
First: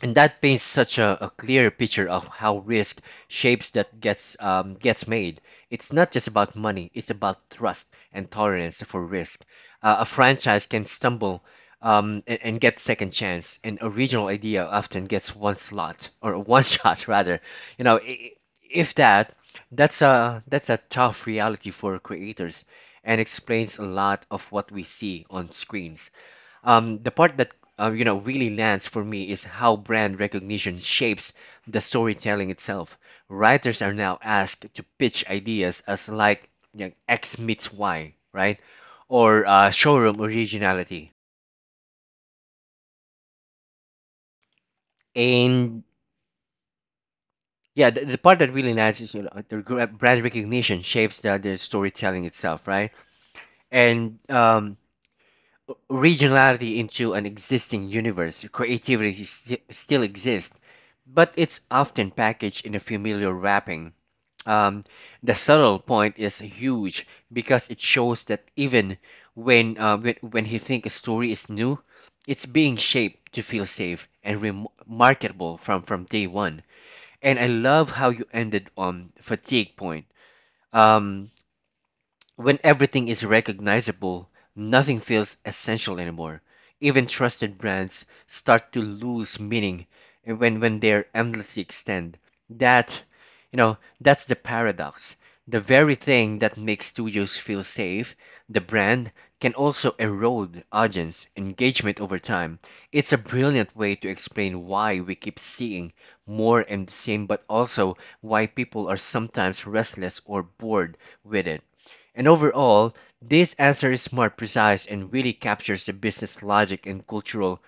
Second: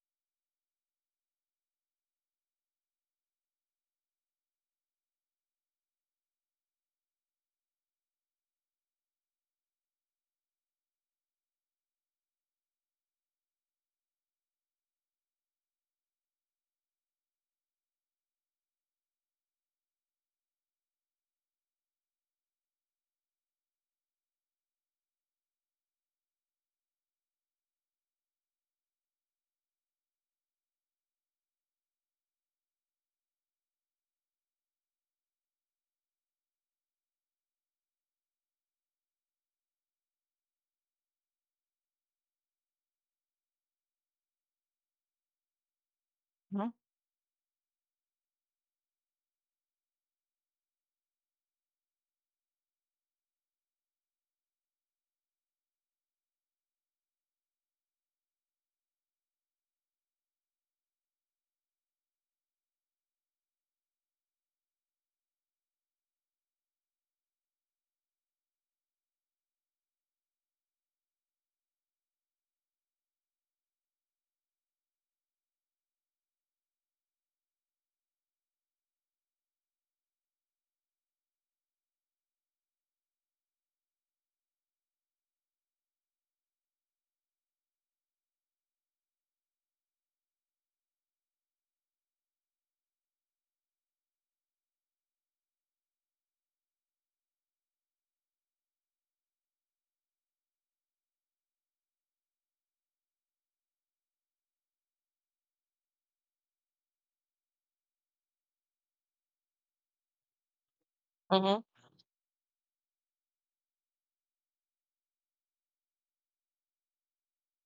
[SPEAKER 1] And that paints such a clear picture of how risk shapes that gets gets made. It's not just about money; it's about trust and tolerance for risk. A franchise can stumble and get second chance. An original idea often gets one slot or one shot rather. You know, I- if that, that's a tough reality for creators, and explains a lot of what we see on screens. The part that really lands for me is how brand recognition shapes the storytelling itself. Writers are now asked to pitch ideas as like X meets Y, right? Or showroom originality. And
[SPEAKER 2] Mhm.
[SPEAKER 1] yeah, the part that really lands is the brand recognition shapes the storytelling itself, right? And originality into an existing universe, creativity still exists, but it's often packaged in a familiar wrapping. Um, the subtle point is huge because it shows that even when he think a story is new, it's being shaped to feel safe and marketable from day one. And I love how you ended on fatigue point. Um, when everything is recognizable, nothing feels essential anymore. Even trusted brands start to lose meaning and when they're endlessly extend. That, that's the paradox. The very thing that makes studios feel safe, the brand, can also erode audience engagement over time. It's a brilliant way to explain why we keep seeing more and the same, but also why people are sometimes restless or bored with it.
[SPEAKER 2] Mhm.
[SPEAKER 1] And overall, this answer is smart, precise, and really captures the business logic and cultural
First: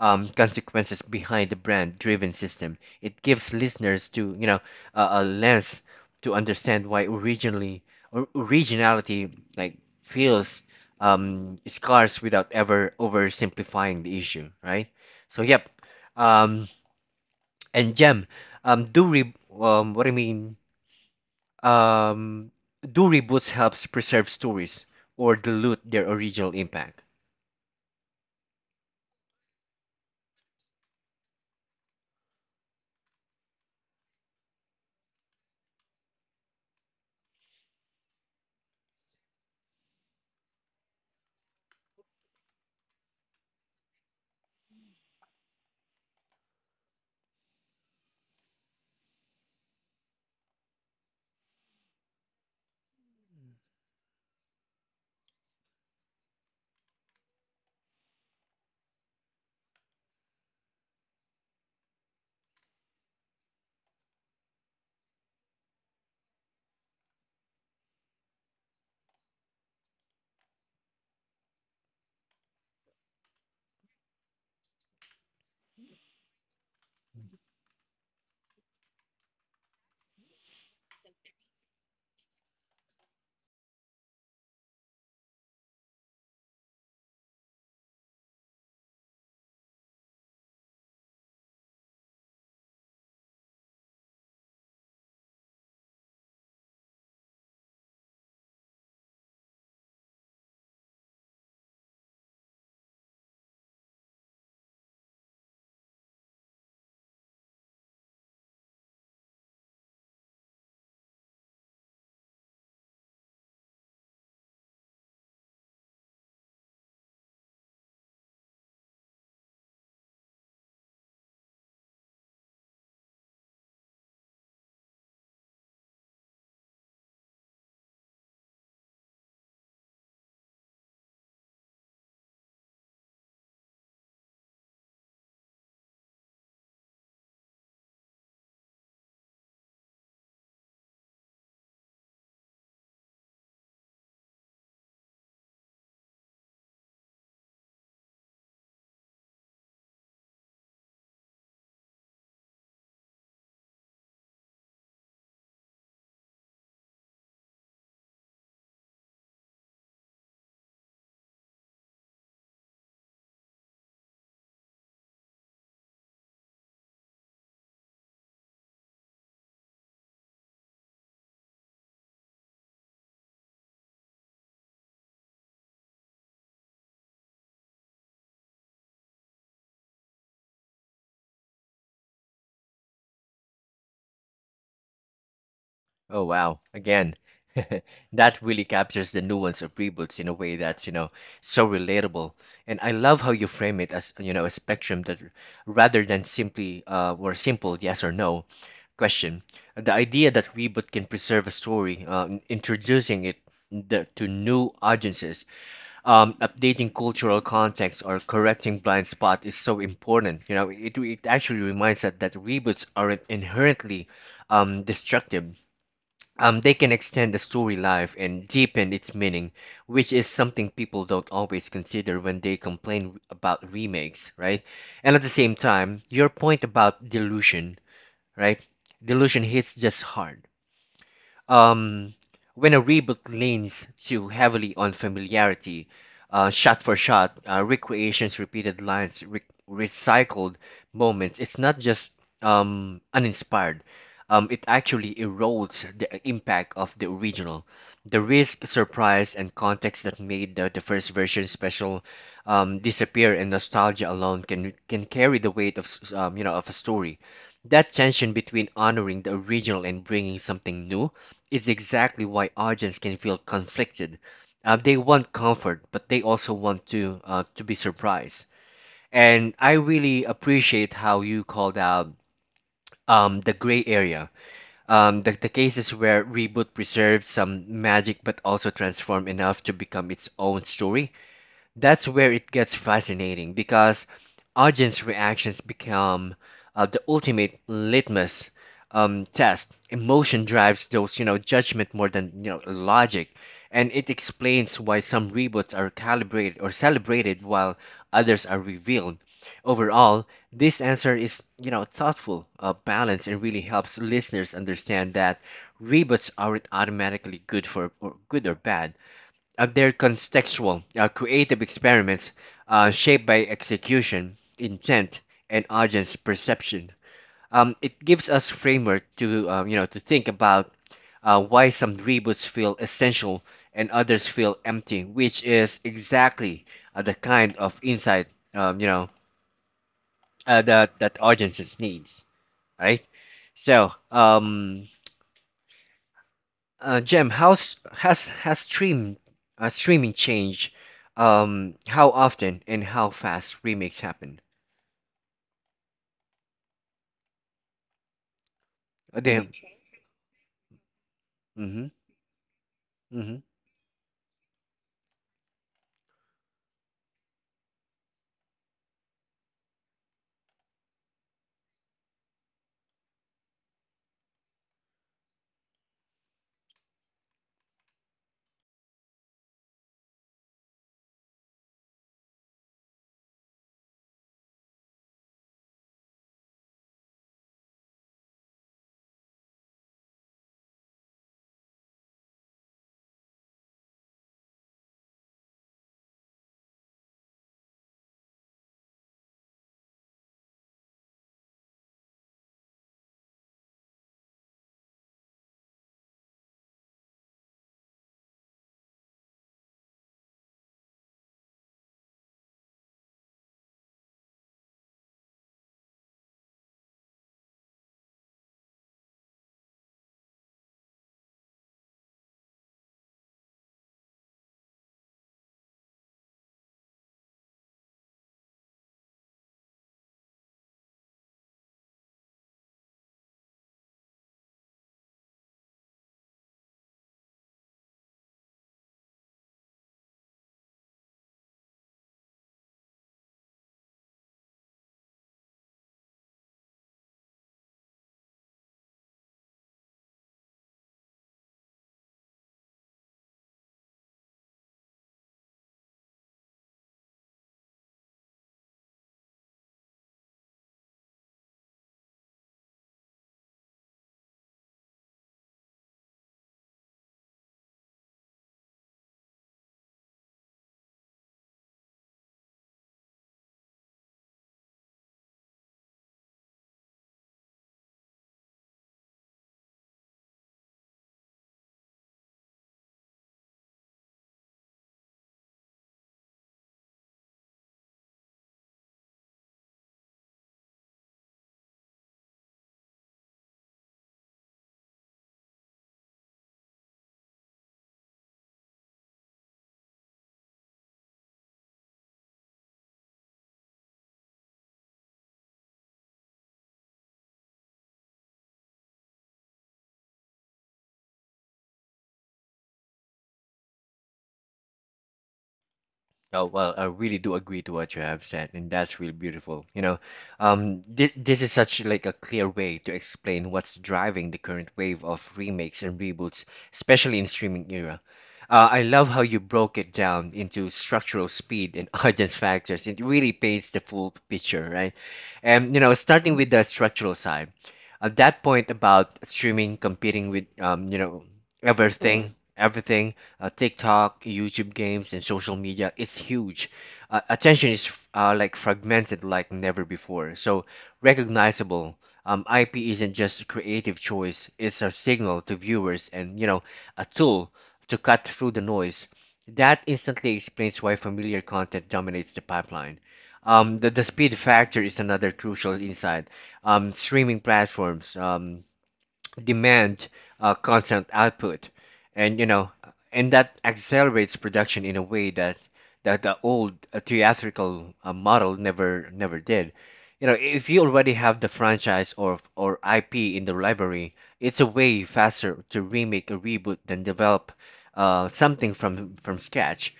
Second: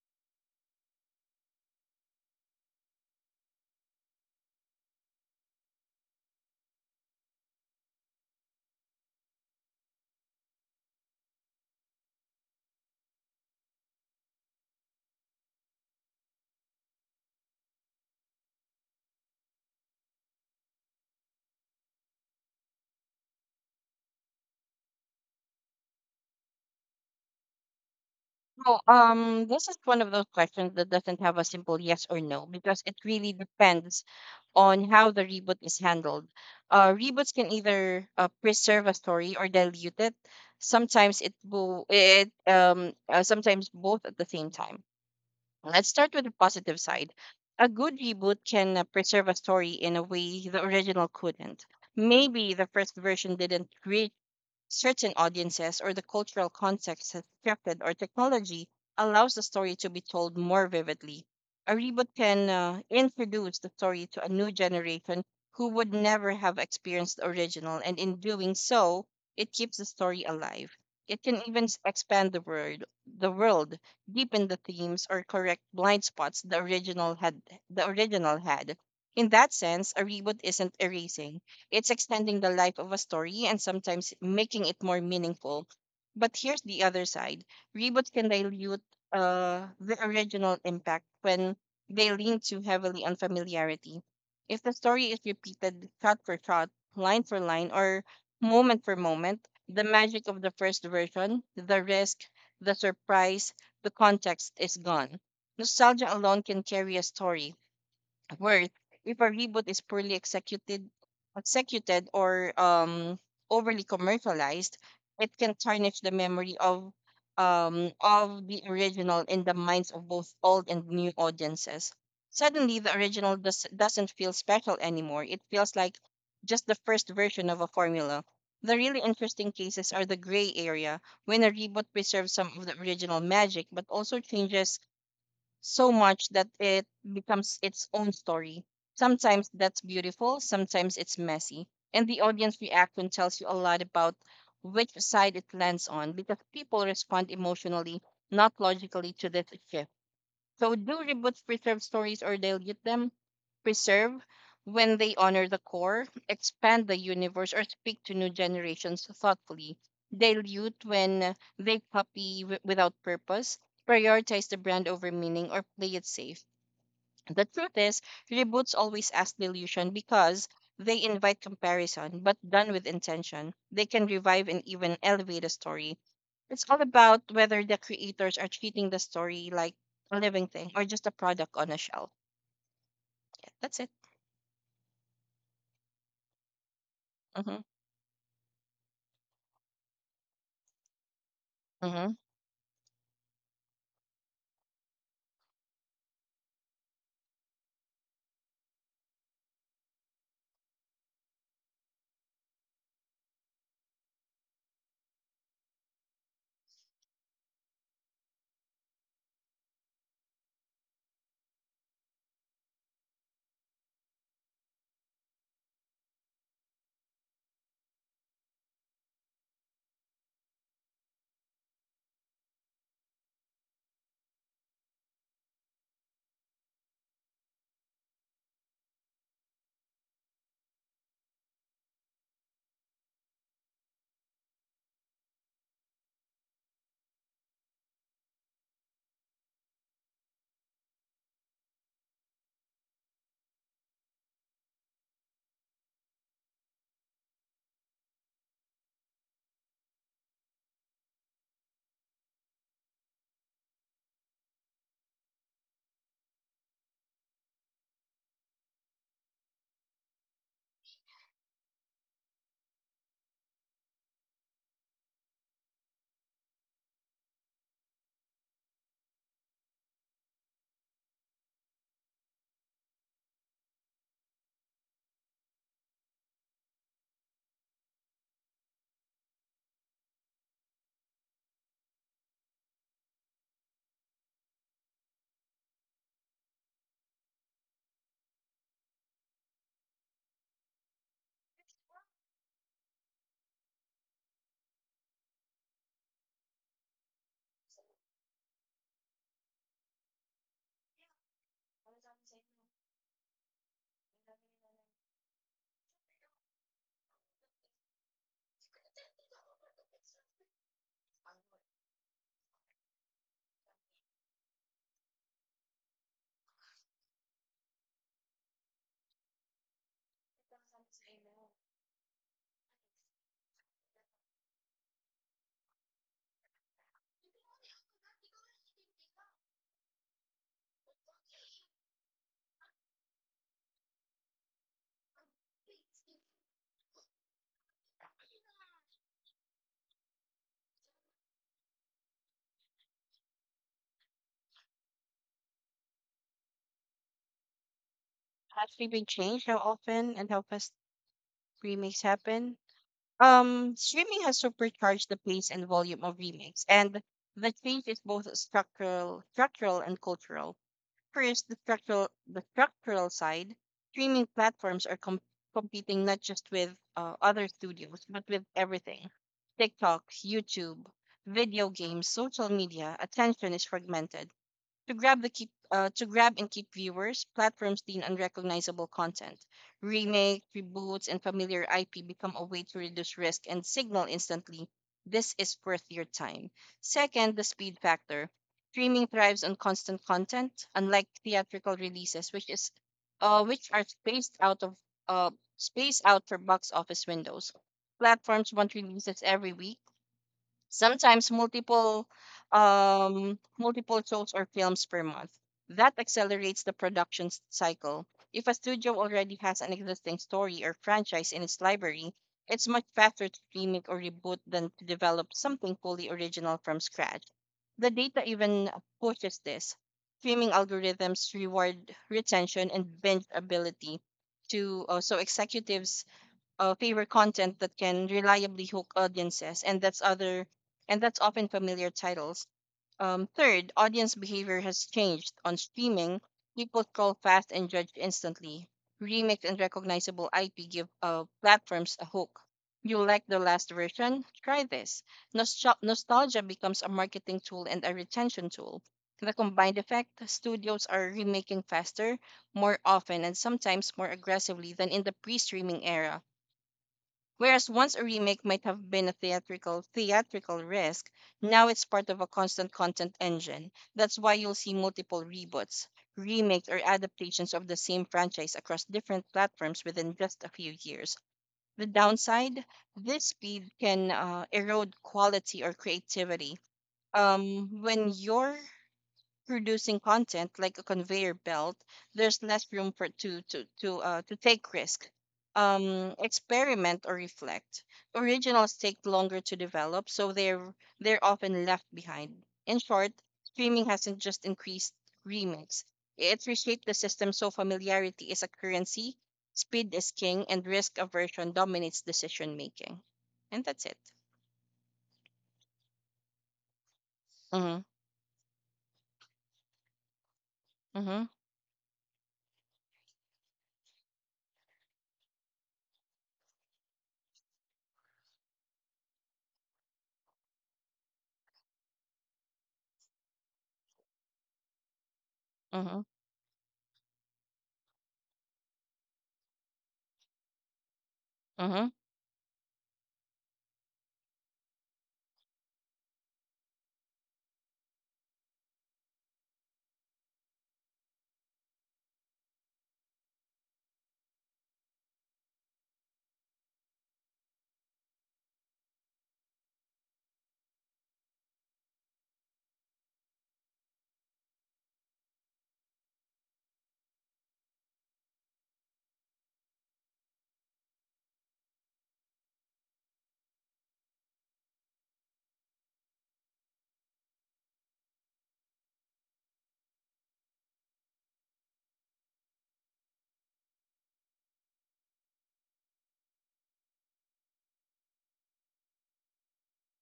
[SPEAKER 1] consequences behind the brand-driven system. It gives listeners to a lens to understand why originally or originality like feels scarce without ever oversimplifying the issue, right? So yep, um, and Gem, do re what I mean um, do reboots helps preserve stories or dilute their original impact?
[SPEAKER 2] So, this is one of those questions that doesn't have a simple yes or no because it really depends on how the reboot is handled. Reboots can either preserve a story or dilute it. Sometimes both at the same time. Let's start with the positive side. A good reboot can preserve a story in a way the original couldn't. Maybe the first version didn't reach certain audiences, or the cultural context has shifted, or technology allows the story to be told more vividly. A reboot can introduce the story to a new generation who would never have experienced the original, and in doing so, it keeps the story alive. It can even expand the world, deepen the themes, or correct blind spots the original had. In that sense, a reboot isn't erasing, it's extending the life of a story and sometimes making it more meaningful. But here's the other side: reboots can dilute the original impact when they lean too heavily on familiarity. If the story is repeated shot for shot, line for line, or moment for moment, the magic of the first version, the risk, the surprise, the context is gone. Nostalgia alone can carry a story, worth, if a reboot is executed or overly commercialized, it can tarnish the memory of the original in the minds of both old and new audiences. Suddenly, the original doesn't feel special anymore. It feels like just the first version of a formula. The really interesting cases are the gray area, when a reboot preserves some of the original magic but also changes so much that it becomes its own story. Sometimes that's beautiful, sometimes it's messy. And the audience reaction tells you a lot about which side it lands on because people respond emotionally, not logically, to this shift. So do reboots preserve stories or dilute them? Preserve when they honor the core, expand the universe, or speak to new generations thoughtfully. Dilute when they copy without purpose, prioritize the brand over meaning, or play it safe. The truth is, reboots always ask delusion because they invite comparison, but done with intention, they can revive and even elevate a story. It's all about whether the creators are treating the story like a living thing or just a product on a shelf. Yeah, that's it.
[SPEAKER 1] Oh wow! Again,
[SPEAKER 2] Mm-hmm.
[SPEAKER 1] that really captures the nuance of reboots in a way that's so
[SPEAKER 2] Mm-hmm.
[SPEAKER 1] relatable. And I love how you frame it as a spectrum that, rather than simply or simple yes or no question. The idea that reboot can preserve a story, introducing it to new audiences, updating cultural context, or correcting blind spot is so important. You know, it actually reminds us that reboots aren't inherently destructive. They can extend the story life and deepen its meaning, which is something people don't always consider when they complain about remakes, right? And at the same time, your point about delusion, right? Delusion hits just hard um, when a reboot leans too heavily on familiarity, shot for shot, recreations, repeated lines, recycled moments, it's not just uninspired. It actually erodes the impact of the original. The risk, surprise, and context that made the first version special disappear, and nostalgia alone can carry the weight of of a story. That tension between honoring the original and bringing something new, it's exactly why audience can feel conflicted. They want comfort, but they also want to be surprised. And I really appreciate how you called out the gray area, the cases where reboot preserved some magic but also transformed enough to become its own story. That's where it gets fascinating because audience reactions become the ultimate litmus test. Emotion drives those, judgment more than, logic, and it explains why some reboots are calibrated or celebrated while others are revealed. Overall, this answer is, thoughtful, balanced, and really helps listeners understand that reboots aren't automatically good or bad. Uh, they're contextual, creative experiments shaped by execution, intent, and audience perception. It gives us framework to to think about why some reboots feel essential and others feel empty, which is exactly the kind of insight um, you know that that audiences needs, right? So Jem, how's has streaming changed how often and how fast remakes happen?
[SPEAKER 2] Has streaming changed
[SPEAKER 1] Damn.
[SPEAKER 2] how often and how fast
[SPEAKER 1] Mm-hmm.
[SPEAKER 2] remakes happen?
[SPEAKER 1] Mm-hmm.
[SPEAKER 2] Streaming has supercharged the pace and volume of remakes, and the change is both structural and cultural. First, the structural side, streaming platforms are competing not just with other studios, but with everything. TikTok, YouTube, video games, social media. Attention is fragmented. To grab and keep viewers, platforms lean on recognizable content. Remake, reboots, and familiar IP become a way to reduce risk and signal instantly this is worth your time. Second, the speed factor. Streaming thrives on constant content, unlike theatrical releases, which are uh, spaced out for box office windows. Platforms want releases every week, sometimes multiple shows or films per month. That accelerates the production cycle. If a studio already has an existing story or franchise in its library, it's much faster to remake or reboot than to develop something fully original from scratch. The data even pushes this. Streaming algorithms reward retention and binge ability, to so executives favor content that can reliably hook audiences, and that's often familiar titles. Third, audience behavior has changed on streaming. People scroll fast and judge instantly. Remix and recognizable IP give platforms a hook. You like the last version? Try this. Nostalgia becomes a marketing tool and a retention tool. The combined effect: studios are remaking faster, more often, and sometimes more aggressively than in the pre-streaming era. Whereas once a remake might have been a theatrical risk, now it's part of a constant content engine. That's why you'll see multiple reboots, remakes, or adaptations of the same franchise across different platforms within just a few years. The downside: this speed can erode quality or creativity. When your producing content like a conveyor belt, there's less room for to take risk, experiment or reflect. Originals take longer to develop, so they're often left behind. In short, streaming hasn't just increased remakes; it's reshaped the system so familiarity is a currency, speed is king, and risk aversion dominates decision making. And that's it.
[SPEAKER 1] Oh, well, I really do agree to
[SPEAKER 2] Mhm.
[SPEAKER 1] what you have said, and that's really beautiful. You know, th
[SPEAKER 2] Mhm.
[SPEAKER 1] this is such like a clear way to explain what's driving the current wave of remakes and reboots, especially in streaming era. I love how you broke it down into structural speed and audience factors. It really paints the full picture, right? And you know,
[SPEAKER 2] Mhm.
[SPEAKER 1] starting with the structural side, at that point about streaming competing with
[SPEAKER 2] Mhm.
[SPEAKER 1] everything, TikTok, YouTube games, and social media. It's huge. Attention is like fragmented like never before. So recognizable. IP isn't just a creative choice. It's a signal to viewers and a tool to cut through the noise. That instantly explains why familiar content dominates the pipeline. The speed factor is another crucial insight. Streaming platforms demand constant output, and you know and that accelerates production in a way that the old theatrical model never did. You know, if you already have the franchise or ip in the library, it's a way faster to remake a reboot than develop something from scratch.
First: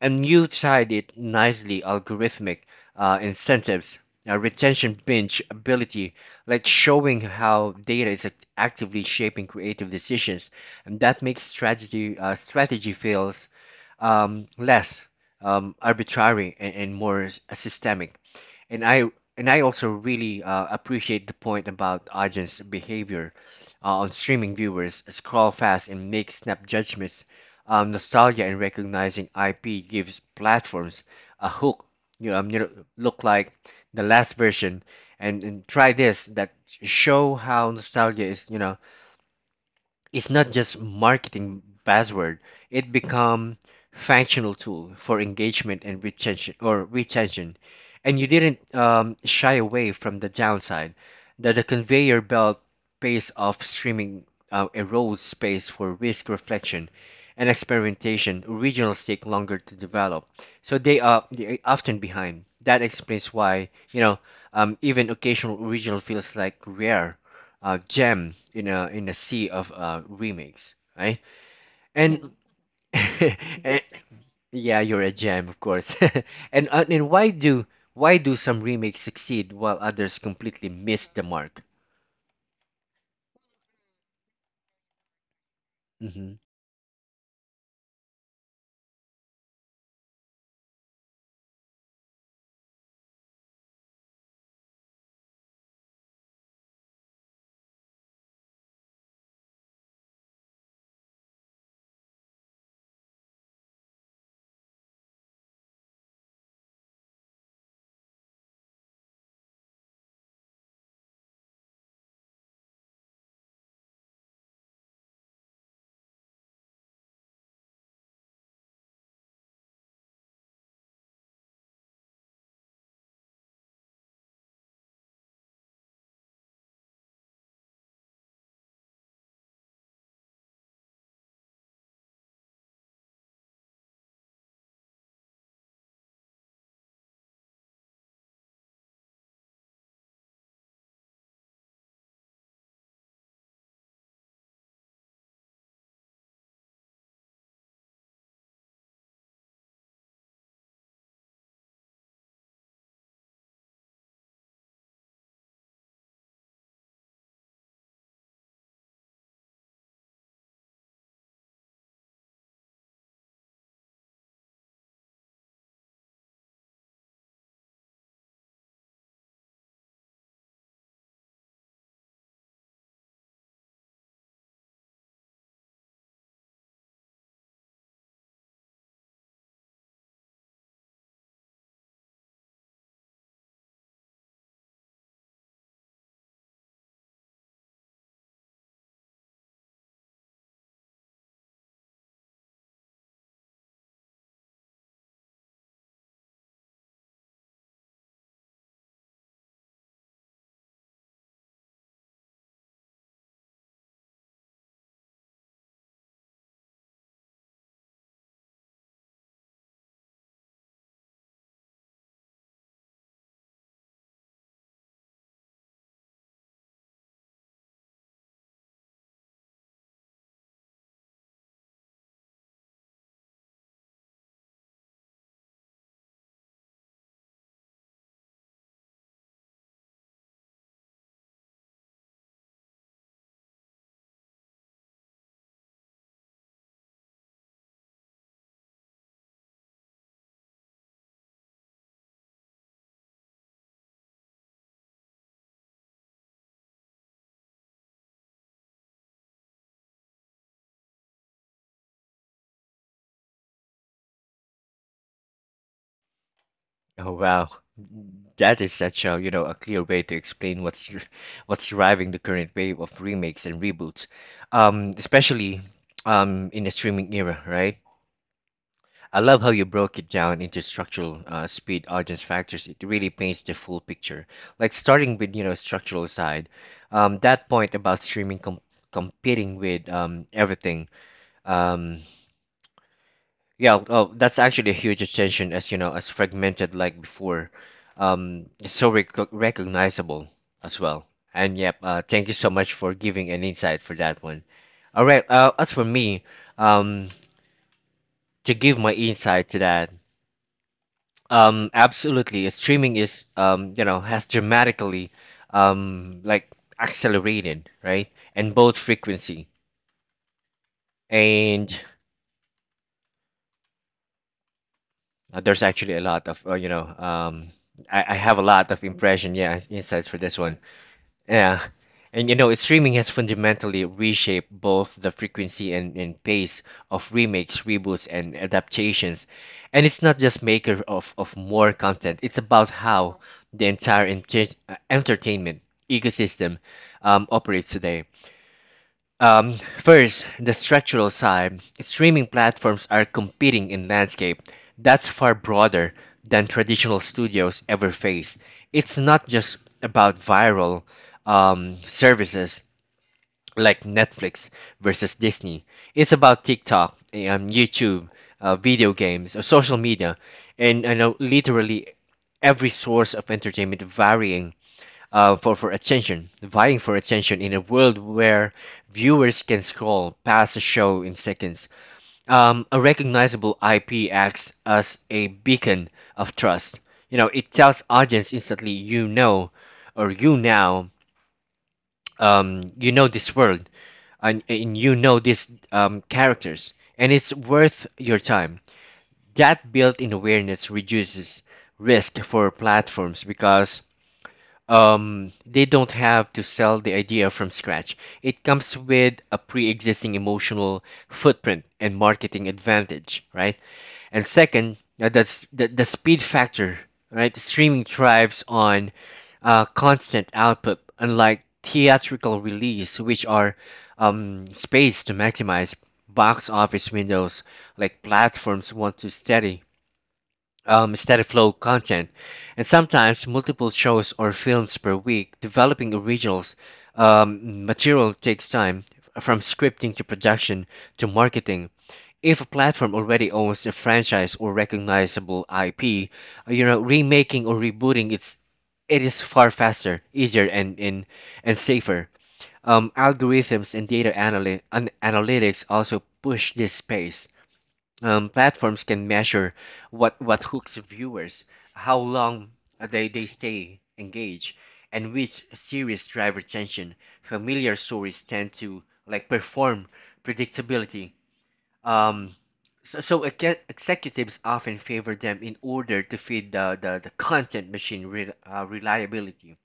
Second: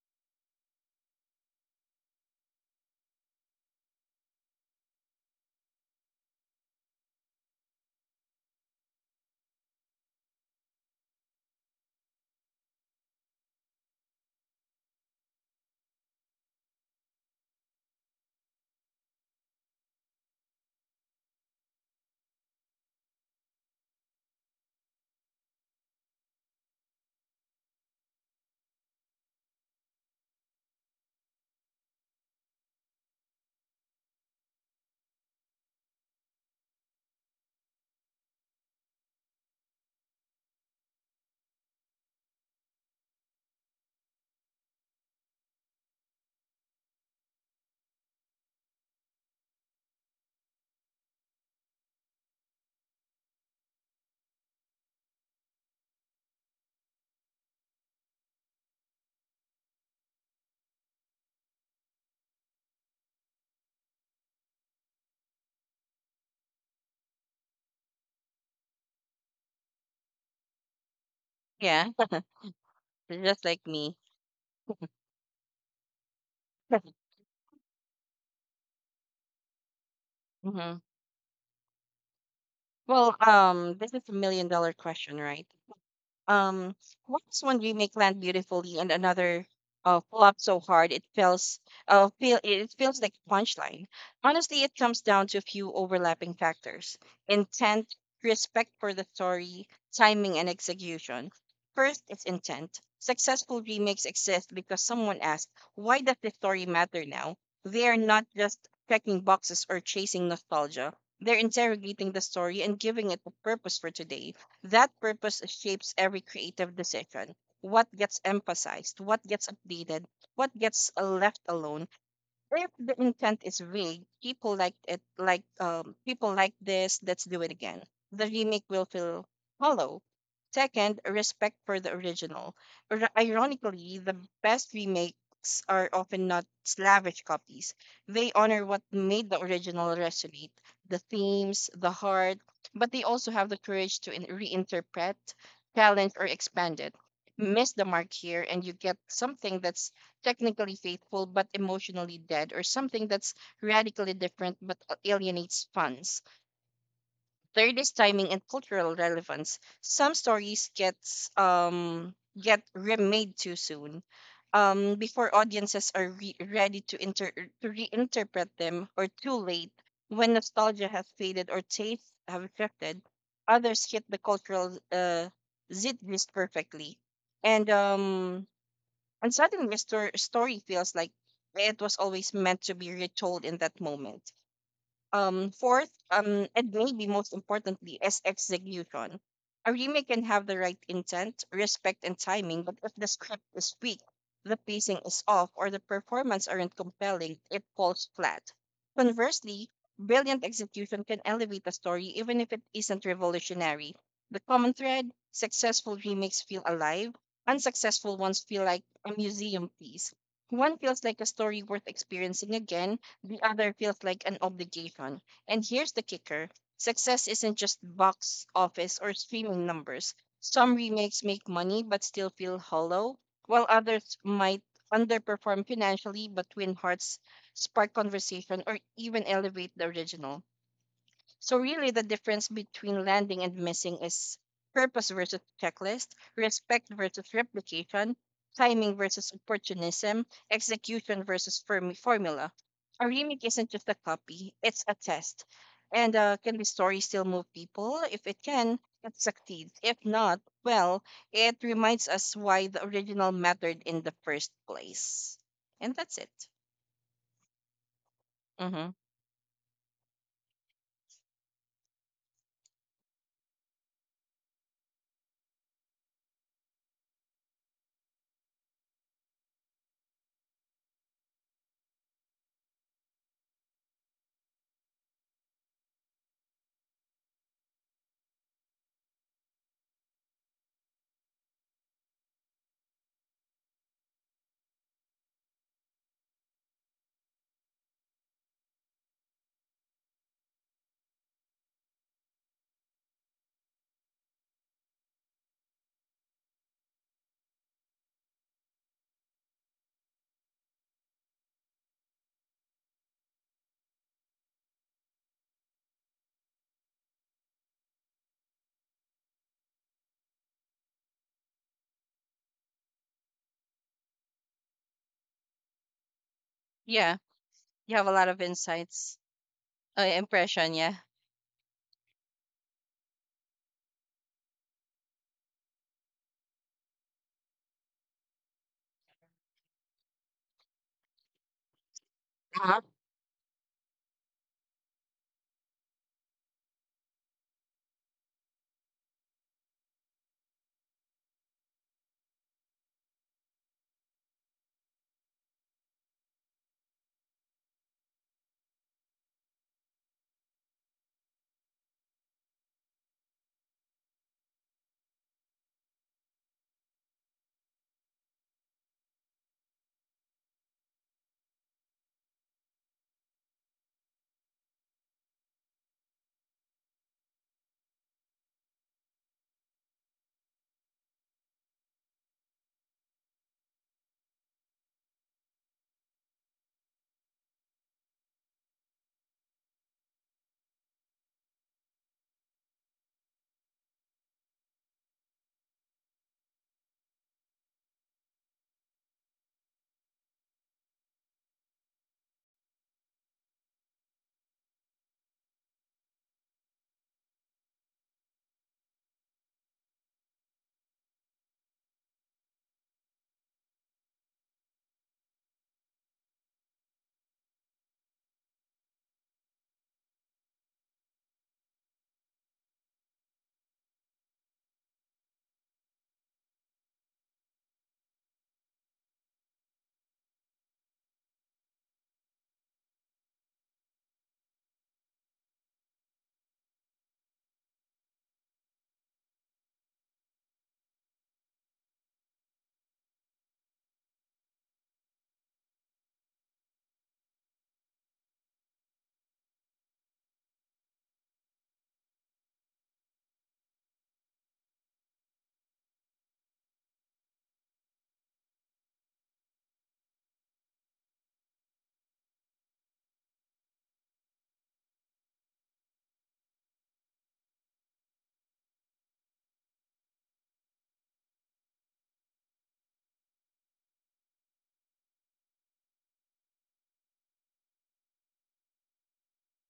[SPEAKER 1] And you tied it nicely algorithmic incentives, retention binge ability, like showing how data is actively shaping creative decisions. And that makes strategy, strategy feels less arbitrary and, more systemic. And I and I also really appreciate the point about audience behavior on streaming. Viewers scroll fast and make snap judgments. Nostalgia and recognizing IP gives platforms a hook. You know, um, you know, Look like the last version, and, try this that show how nostalgia is. You know, it's not just marketing buzzword. It become functional tool for engagement and retention or retention. And you didn't shy away from the downside that the conveyor belt pace of streaming erodes space for risk reflection and experimentation. Originals take longer to develop, so they are often behind. That explains why even occasional original feels like rare gem in a sea of remakes, right?
[SPEAKER 2] Yeah,
[SPEAKER 1] And,
[SPEAKER 2] just like
[SPEAKER 1] and
[SPEAKER 2] me.
[SPEAKER 1] yeah, you're a gem, of course. And why do some remakes succeed while others completely
[SPEAKER 2] Mhm.
[SPEAKER 1] miss the mark?
[SPEAKER 2] Well, this is a million dollar question, right?
[SPEAKER 1] Hmm.
[SPEAKER 2] Um, what's one remake land beautifully and another flopped so hard it feels like a punchline. Honestly, it comes down to a few overlapping factors: intent, respect for the story, timing, and execution. First, it's intent. Successful remakes exist because someone asked, "Why does this story matter now?" They are not just checking boxes or chasing nostalgia. They're interrogating the story and giving it a purpose for today. That purpose shapes every creative decision. What gets emphasized, what gets updated, what gets left alone. If the intent is vague, people like it like people like this, let's do it again, the remake will feel hollow. Second, respect for the original. Ironically, the best remakes are often not slavish copies. They honor what made the original resonate, the themes, the heart, but they also have the courage to reinterpret, challenge, or expand it. Miss the mark here, and you get something that's technically faithful but emotionally dead, or something that's radically different but alienates fans. Third is timing and cultural relevance. Some stories get remade too soon. Before audiences are ready to inter to reinterpret them, or too late when nostalgia has faded or tastes have shifted, others hit the cultural zeitgeist perfectly. And um, and suddenly, Mr. Story feels like it was always meant to be retold in that moment. Fourth, and maybe most importantly, is execution. A remake can have the right intent, respect, and timing, but if the script is weak, the pacing is off, or the performance aren't compelling, it falls flat. Conversely, brilliant execution can elevate a story even if it isn't revolutionary. The common thread: successful remakes feel alive, unsuccessful ones feel like a museum piece. One feels like a story worth experiencing again, the other feels like an obligation. And here's the kicker: success isn't just box office or streaming numbers. Some remakes make money but still feel hollow, while others might underperform financially but win hearts, spark conversation, or even elevate the original. So really the difference between landing and missing is purpose versus checklist, respect versus replication, timing versus opportunism, execution versus formula. A remake isn't just a copy, it's a test. And Can the story still move people? If it can, it succeeds. If not, well, it reminds us why the original mattered in the first place. And that's it.
[SPEAKER 1] Oh wow, that is
[SPEAKER 2] Mm-hmm.
[SPEAKER 1] such a a clear way to explain what's what's driving the current wave of remakes and reboots, especially in the streaming era, right? I love how you broke it down into structural speed audience factors. It really paints the full picture. Like starting with structural side, that point about streaming competing with everything. Um, yeah, oh, that's actually a huge attention, as you know, as fragmented like before. It's so recognizable as well. And yep, thank you so much for giving an insight for that one. All right, as for me, um, to give my insight to that. Absolutely. Streaming is, has dramatically, like accelerated, right? And both frequency and there's actually a lot of,
[SPEAKER 2] Yeah, you
[SPEAKER 1] I,
[SPEAKER 2] have a
[SPEAKER 1] I
[SPEAKER 2] lot
[SPEAKER 1] have
[SPEAKER 2] of
[SPEAKER 1] a lot of
[SPEAKER 2] insights,
[SPEAKER 1] impression, yeah, insights for this one.
[SPEAKER 2] impression, yeah.
[SPEAKER 1] Yeah. And you know, streaming has fundamentally reshaped both the frequency and, pace of remakes, reboots, and adaptations. And it's not just maker of, more content, it's about how the entire entertainment ecosystem operates today. First, the structural side. Streaming platforms are competing in landscape that's far broader than traditional studios ever face. It's not just about viral services like Netflix versus Disney. It's about TikTok, YouTube, video games, social media, and I know literally every source of entertainment varying for attention, vying for attention in a world where viewers can scroll past a show in seconds. A recognizable IP acts as a beacon of trust. You know, it tells audience instantly, you know, or you now, you know this world, and, you know these characters, and it's worth your time. That built-in awareness reduces risk for platforms because they don't have to sell the idea from scratch. It comes with a pre existing emotional footprint and marketing advantage, right? And second, that's the speed factor, right? Streaming thrives on constant output, unlike theatrical release, which are spaced to maximize box office windows like platforms want to steady steady flow content, and sometimes multiple shows or films per week. Developing originals material takes time, from scripting to production to marketing. If a platform already owns a franchise or recognizable IP, you know, remaking or rebooting it is far faster, easier, and safer. Algorithms and data analytics also push this pace. Platforms can measure what hooks viewers, how long they stay engaged, and which series drive retention. Familiar stories tend to like perform predictability. Um, so executives often favor them in order to feed the the content machine reliability.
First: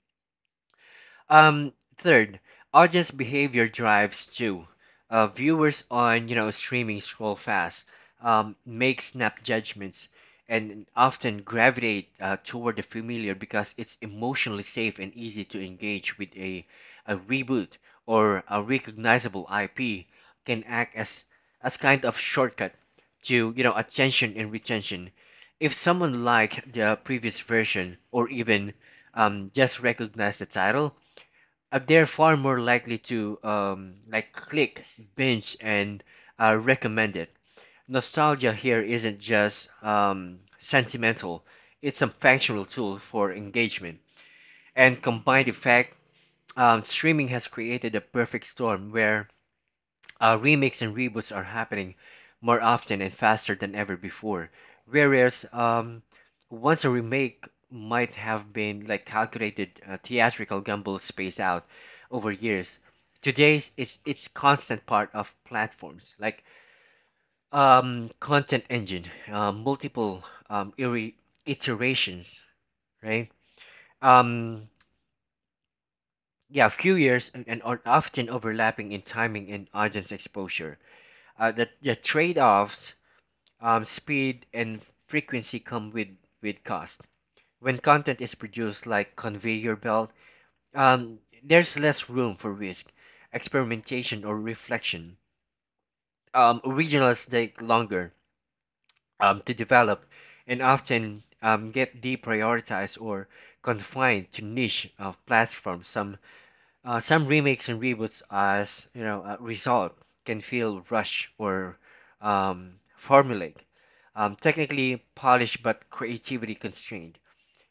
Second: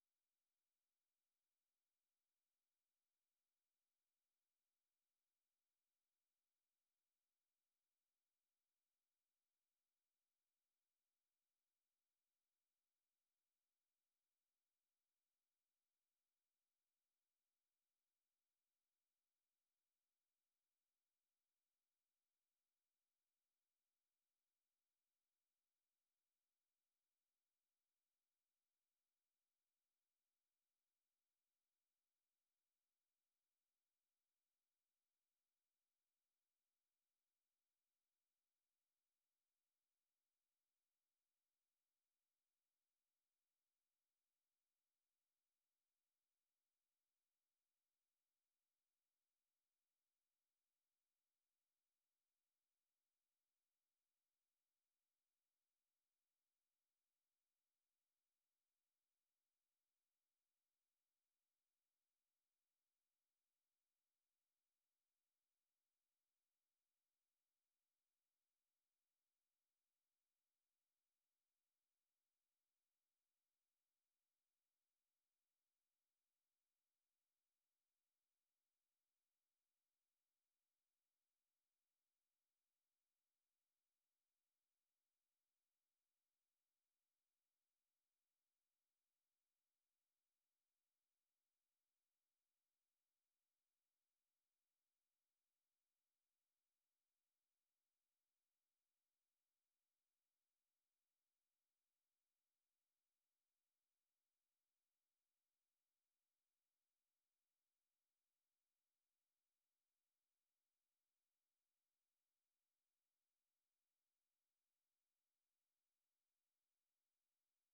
[SPEAKER 1] Um, Third, audience behavior drives too. Viewers on streaming scroll fast, make snap judgments, and often gravitate toward the familiar because it's emotionally safe and easy to engage with a reboot or a recognizable IP. Can act as kind of shortcut to attention and retention. If someone liked the previous version or even just recognized the title, they're far more likely to like click, binge, and recommend it. Nostalgia here isn't just sentimental; it's a functional tool for engagement. And combined effect, streaming has created a perfect storm where remakes and reboots are happening more often and faster than ever before. Whereas, once a remake might have been like calculated theatrical gamble spaced out over years, today it's constant part of platforms like content engine, multiple um, iri- iterations, right? Um, yeah, few years and, are often overlapping in timing and audience exposure. The trade-offs speed and frequency come with cost. When content is produced like conveyor belt, there's less room for risk, experimentation, or reflection. Originals take longer to develop, and often get deprioritized or confined to niche of platforms. Some remakes and reboots, as you know, a result, can feel rushed or um, formulaic, technically polished but creativity constrained,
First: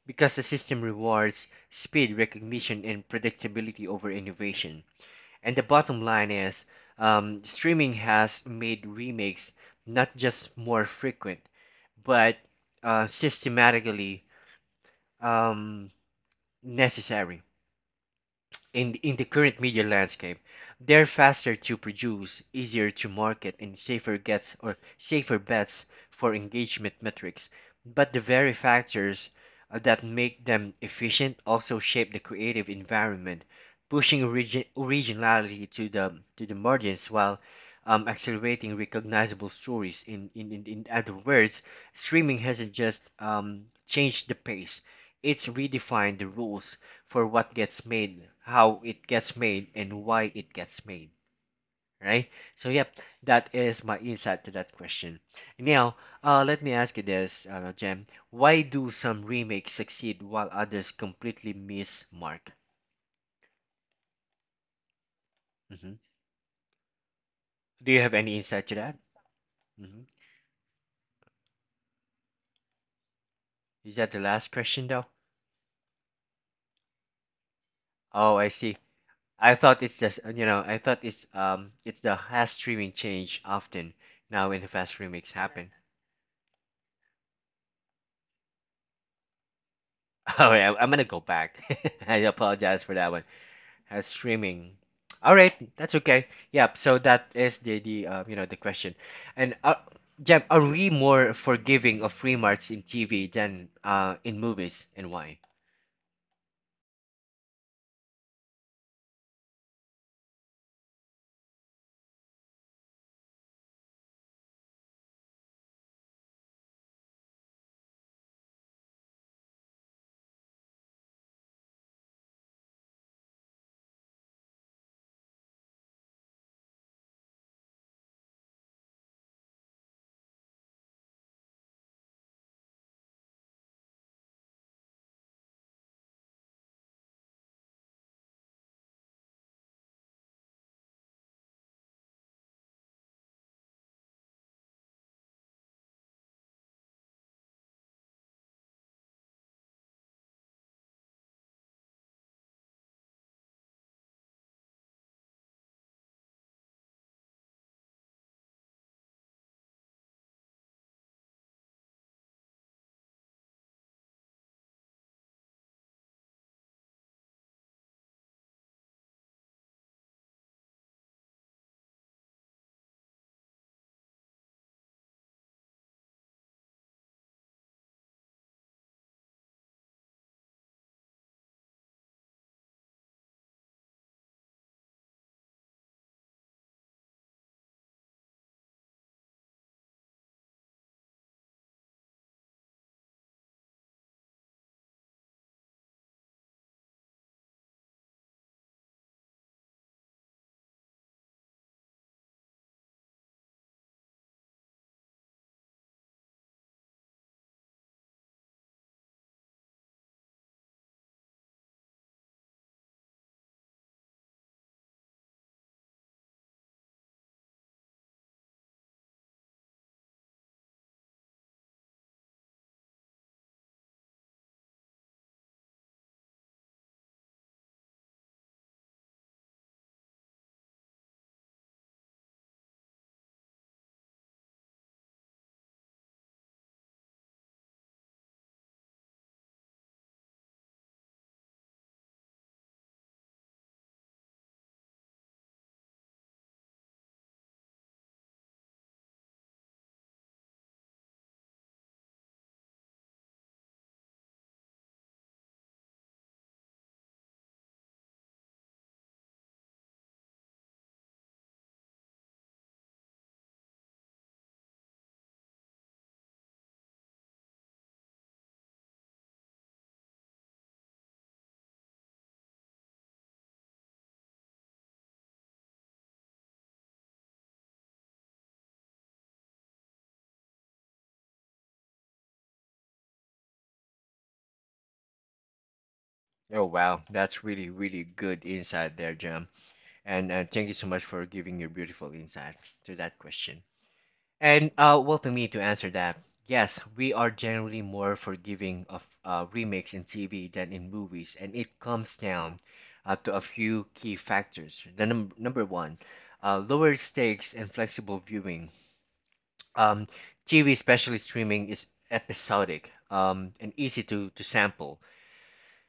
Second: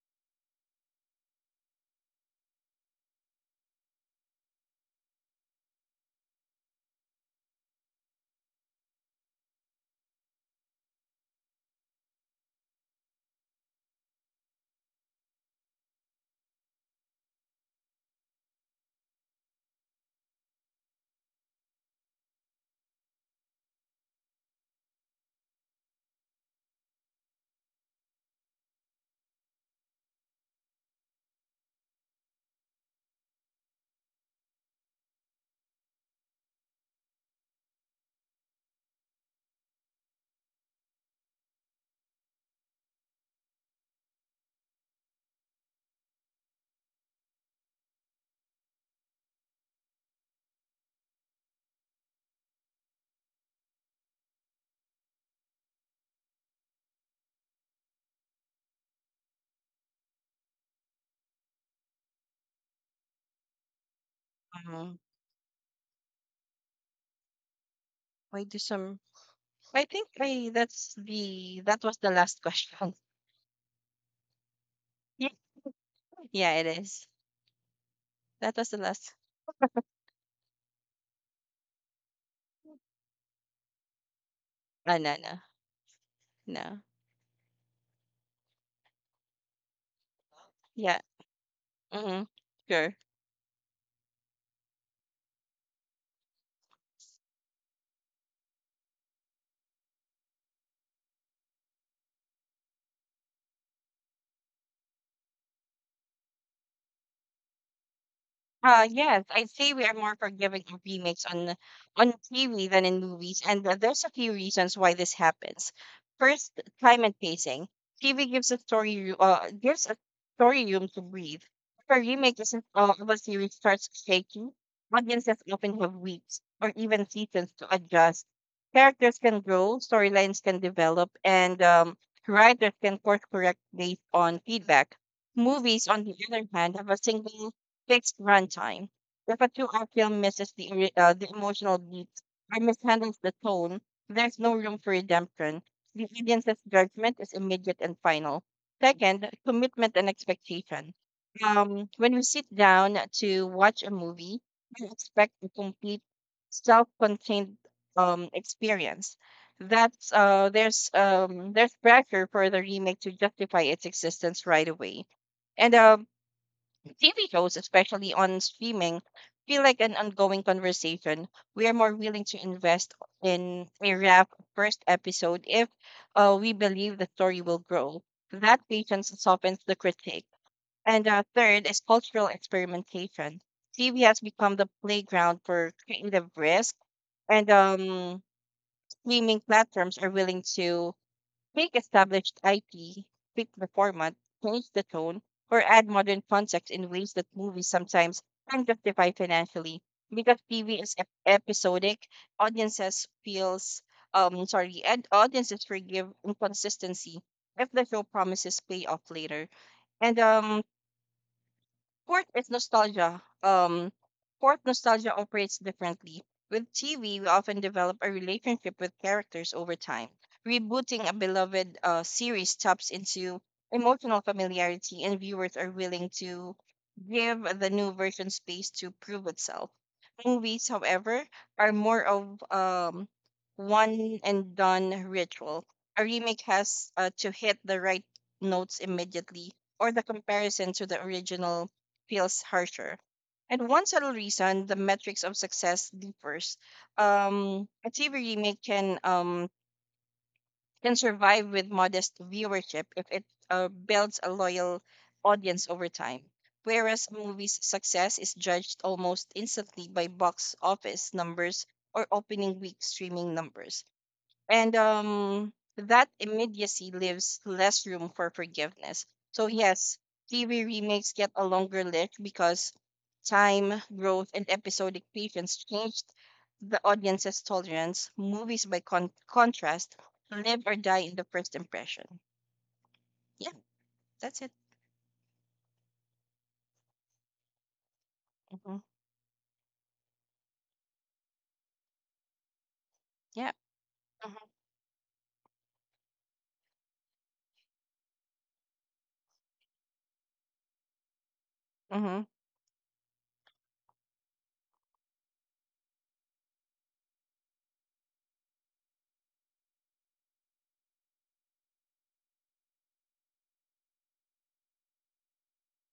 [SPEAKER 1] because the system rewards speed, recognition, and predictability over innovation. And the bottom line is, streaming has made remakes not just more frequent, but systematically um, necessary. In the current media landscape, they're faster to produce, easier to market, and safer gets or safer bets for engagement metrics. But the very factors that make them efficient also shape the creative environment, pushing originality to the margins while accelerating recognizable stories. In other words, streaming hasn't just changed the pace; it's redefined the rules for what gets made, how it gets made, and why it gets made, right? So, yep, that is my insight to that question. Now, let me ask you this, Jem. Why do some remakes succeed while others completely miss mark?
[SPEAKER 2] Um,
[SPEAKER 1] Hmm. Do you have any
[SPEAKER 2] why do
[SPEAKER 1] insight to
[SPEAKER 2] some?
[SPEAKER 1] that?
[SPEAKER 2] I
[SPEAKER 1] Hmm.
[SPEAKER 2] think I that's the that was the last question.
[SPEAKER 1] Is that the last question, though?
[SPEAKER 2] Yeah, yeah, it is.
[SPEAKER 1] Oh, I
[SPEAKER 2] That was the
[SPEAKER 1] see.
[SPEAKER 2] last.
[SPEAKER 1] I thought it's just, I thought it's the has streaming change often now when the fast
[SPEAKER 2] No,
[SPEAKER 1] remakes
[SPEAKER 2] no,
[SPEAKER 1] happen.
[SPEAKER 2] no.
[SPEAKER 1] All right, I'm
[SPEAKER 2] Yeah.
[SPEAKER 1] gonna go back. I
[SPEAKER 2] Mm-hmm.
[SPEAKER 1] apologize for
[SPEAKER 2] Sure.
[SPEAKER 1] that one. Has streaming. All right, that's okay. Yep. So that is the you know the question, and Jem, are we more forgiving of remarks in TV than in movies, and why?
[SPEAKER 2] Yes, I'd say we are more forgiving of remakes on TV than in movies, and there's a few reasons why this happens. First, time and pacing. TV gives a story room to breathe. If a remake isn't of a series starts shaky, audiences often have weeks or even seasons to adjust. Characters can grow, storylines can develop, and writers can course correct based on feedback. Movies, on the other hand, have a single fixed runtime. If a two-hour film misses the emotional beat or mishandles the tone, there's no room for redemption. The audience's judgment is immediate and final. Second, commitment and expectation. When we sit down to watch a movie, we expect a complete self-contained experience. That's there's pressure for the remake to justify its existence right away. And TV shows, especially on streaming, feel like an ongoing conversation. We are more willing to invest in a wrap first episode if we believe the story will grow. That patience softens the critique. And Third is cultural experimentation. TV has become the playground for creative risk, and streaming platforms are willing to make established IP, pick the format, change the tone, or add modern context in ways that movies sometimes can't justify financially. Because TV is episodic, audiences feels sorry, and audiences forgive inconsistency if the show promises payoff later. And Fourth is nostalgia. Fourth, nostalgia operates differently. With TV, we often develop a relationship with characters over time. Rebooting a beloved series taps into emotional familiarity, and viewers are willing to give the new version space to prove itself. Movies, however, are more of one and done ritual. A remake has to hit the right notes immediately, or the comparison to the original feels harsher. And one subtle reason: the metrics of success differs. A TV remake can survive with modest viewership if it builds a loyal audience over time. Whereas a movie's success is judged almost instantly by box office numbers or opening week streaming numbers, and that immediacy leaves less room for forgiveness. So yes, TV remakes get a longer lift because time, growth, and episodic patience changed the audience's tolerance. Movies, by contrast, live or die in the first impression. Yeah, that's it.
[SPEAKER 1] Oh wow, that's really good
[SPEAKER 2] Hmm.
[SPEAKER 1] insight there, Jem. And thank you so much for giving your beautiful insight to that
[SPEAKER 2] Yeah.
[SPEAKER 1] question.
[SPEAKER 2] Mm-hmm.
[SPEAKER 1] And well, to me, to answer that, yes, we are generally more forgiving of remakes in TV than in movies, and it comes
[SPEAKER 2] Mm-hmm.
[SPEAKER 1] down to a few key factors. The number one, lower stakes and flexible viewing. Um, TV, especially streaming, is episodic and easy to sample.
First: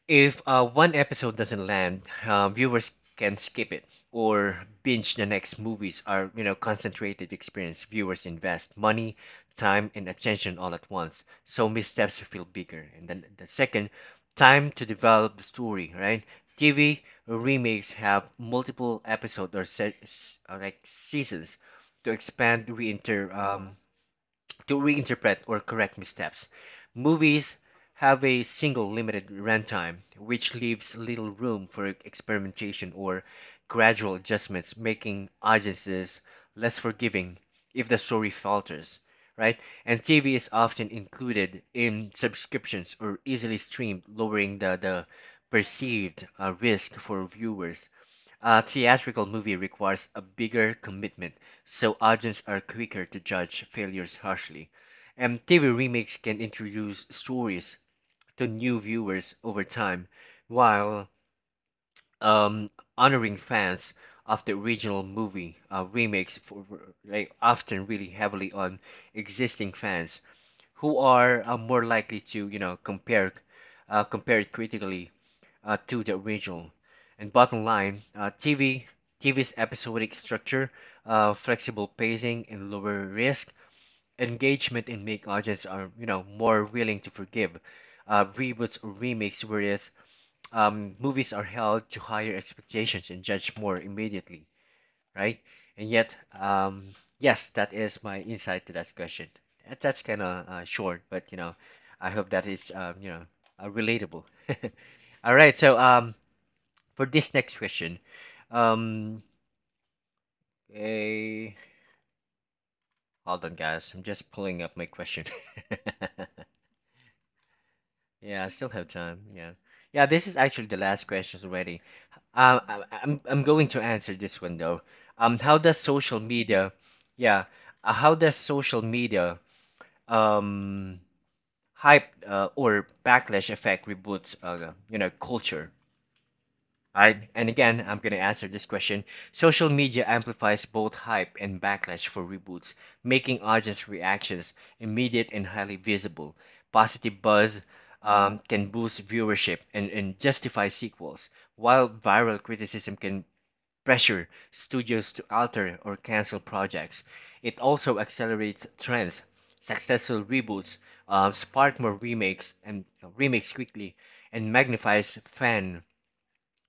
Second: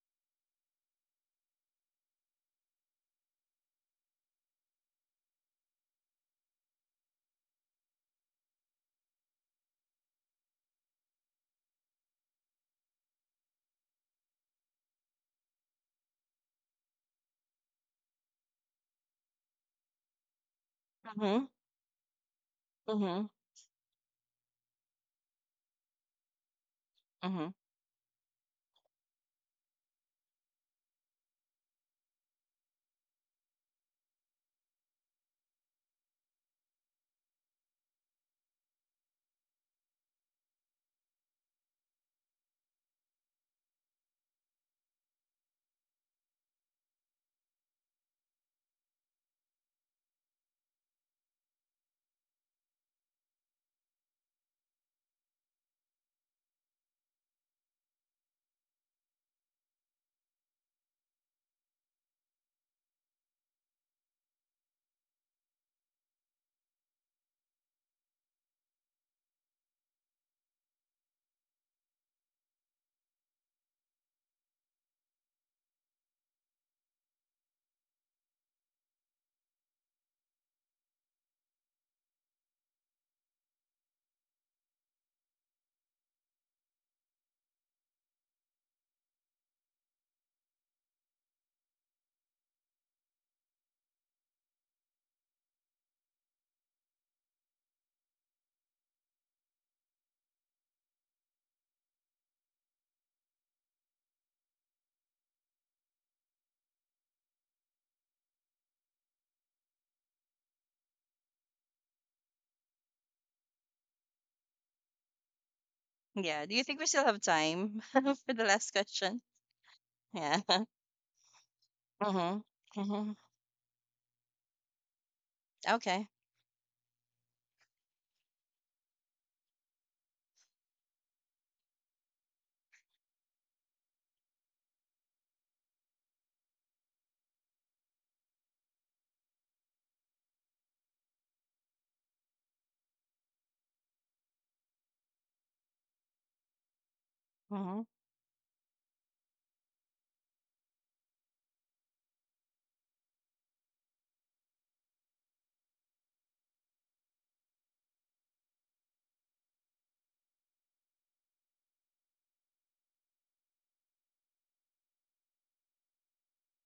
[SPEAKER 1] If one episode doesn't land, viewers can skip it or binge the next. Movies are, you know, concentrated experience. Viewers invest money, time, and attention all at once. So missteps feel bigger. And then the second, time to develop the story, right? TV remakes have multiple episodes or like
[SPEAKER 2] Mm-hmm.
[SPEAKER 1] seasons to expand,
[SPEAKER 2] Mm-hmm.
[SPEAKER 1] reinter, to reinterpret or correct missteps.
[SPEAKER 2] Mm-hmm.
[SPEAKER 1] Movies have a single limited runtime, which leaves little room for experimentation or gradual adjustments, making audiences less forgiving if the story falters, right? And TV is often included in subscriptions or easily streamed, lowering the perceived risk for viewers. A theatrical movie requires a bigger commitment, so audiences are quicker to judge failures harshly. And TV remakes can introduce stories to new viewers over time, while um, honoring fans of the original movie. Remakes for, like, often really heavily on existing fans who are more likely to compare compare it critically to the original. And bottom line, TV's episodic structure, flexible pacing, and lower risk engagement, and make audience are more willing to forgive reboots or remakes, whereas movies are held to higher expectations and judged more immediately, right? And yet, yes, that is my insight to that question. That's kind of short, but you know, I hope that it's relatable. All right, so for this next question. Um, eh, hold on, guys. I'm just pulling up my question.
[SPEAKER 2] Yeah, do you think we still have time for
[SPEAKER 1] Yeah,
[SPEAKER 2] the
[SPEAKER 1] I still
[SPEAKER 2] last
[SPEAKER 1] have time.
[SPEAKER 2] question?
[SPEAKER 1] Yeah, yeah. This is
[SPEAKER 2] Yeah.
[SPEAKER 1] actually the last question already.
[SPEAKER 2] Mm-hmm. Mm-hmm.
[SPEAKER 1] I'm going to answer this one though. How does
[SPEAKER 2] Okay.
[SPEAKER 1] social media, yeah, how does social media um hype or backlash affect reboots? You know, culture. Right? And again, I'm going to answer this question. Social media amplifies both hype and backlash for reboots, making audience reactions immediate and highly visible. Positive buzz
[SPEAKER 2] Mm-hmm.
[SPEAKER 1] can boost viewership and, justify sequels, while viral criticism can pressure studios to alter or cancel projects. It also accelerates trends. Successful reboots spark more remakes and remakes quickly and magnifies fan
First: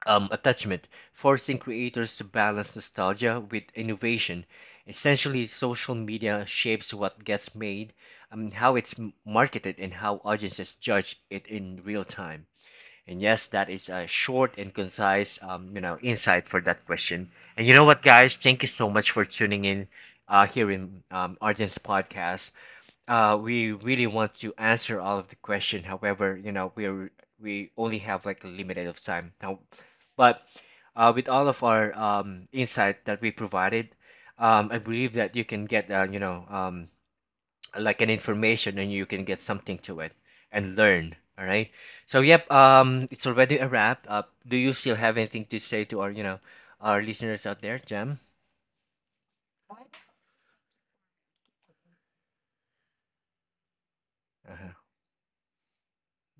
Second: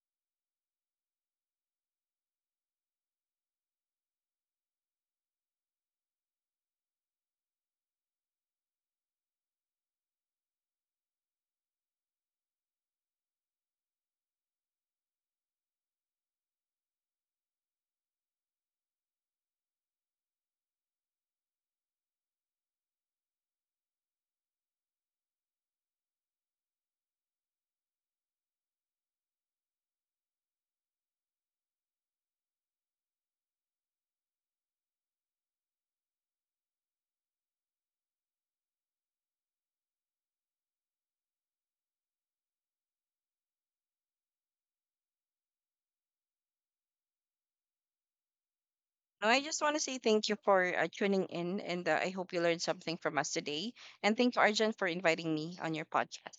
[SPEAKER 1] attachment, forcing creators to balance nostalgia with innovation. Essentially, social media shapes what gets made, how it's marketed, and how audiences judge it in real time. And yes, that is a short and concise, insight for that question. And you know what, guys? Thank you so much for tuning in here in Arden's podcast. We really want to answer all of the question. However, you know, we only have like a limited of time now, but with all of our insight that we provided, I believe that you can get like an information and you can get something to it and learn. All right. So yep, it's already a wrap up. Do you still have anything to say to our our listeners out there, Jam?
[SPEAKER 2] No, I just want to say thank you for tuning in, and I hope you learned something from us today. And thank you, Arjun,
[SPEAKER 1] Uh-huh.
[SPEAKER 2] for inviting me on your podcast.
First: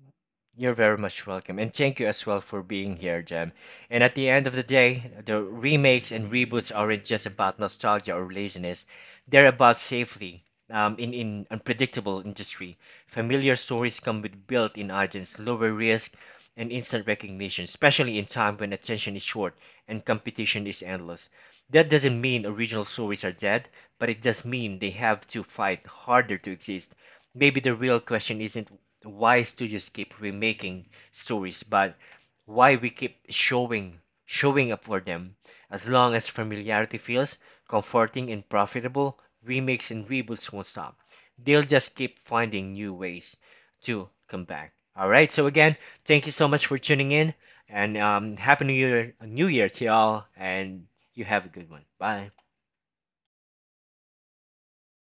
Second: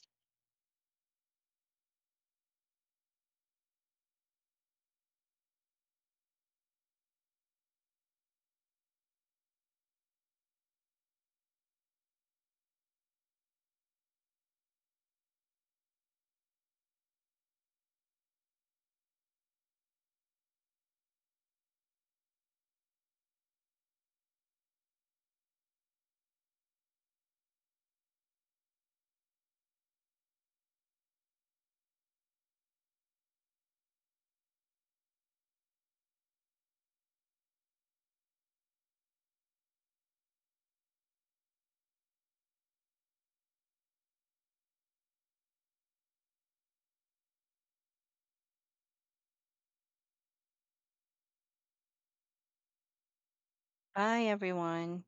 [SPEAKER 1] You're very much welcome. And thank you as well for being here, Jem. And at the end of the day, the remakes and reboots aren't just about nostalgia or laziness. They're about safely. In unpredictable industry, familiar stories come with built-in audience, lower risk, and instant recognition, especially in time when attention is short and competition is endless. That doesn't mean original stories are dead, but it does mean they have to fight harder to exist. Maybe the real question isn't why studios keep remaking stories, but why we keep showing up for them. As long as familiarity feels comforting and profitable, remakes and reboots won't stop. They'll just keep finding new ways to come back. All right. So again, thank you so much for tuning in, and happy New Year, to y'all, and you have a good one. Bye.
[SPEAKER 2] Bye, everyone.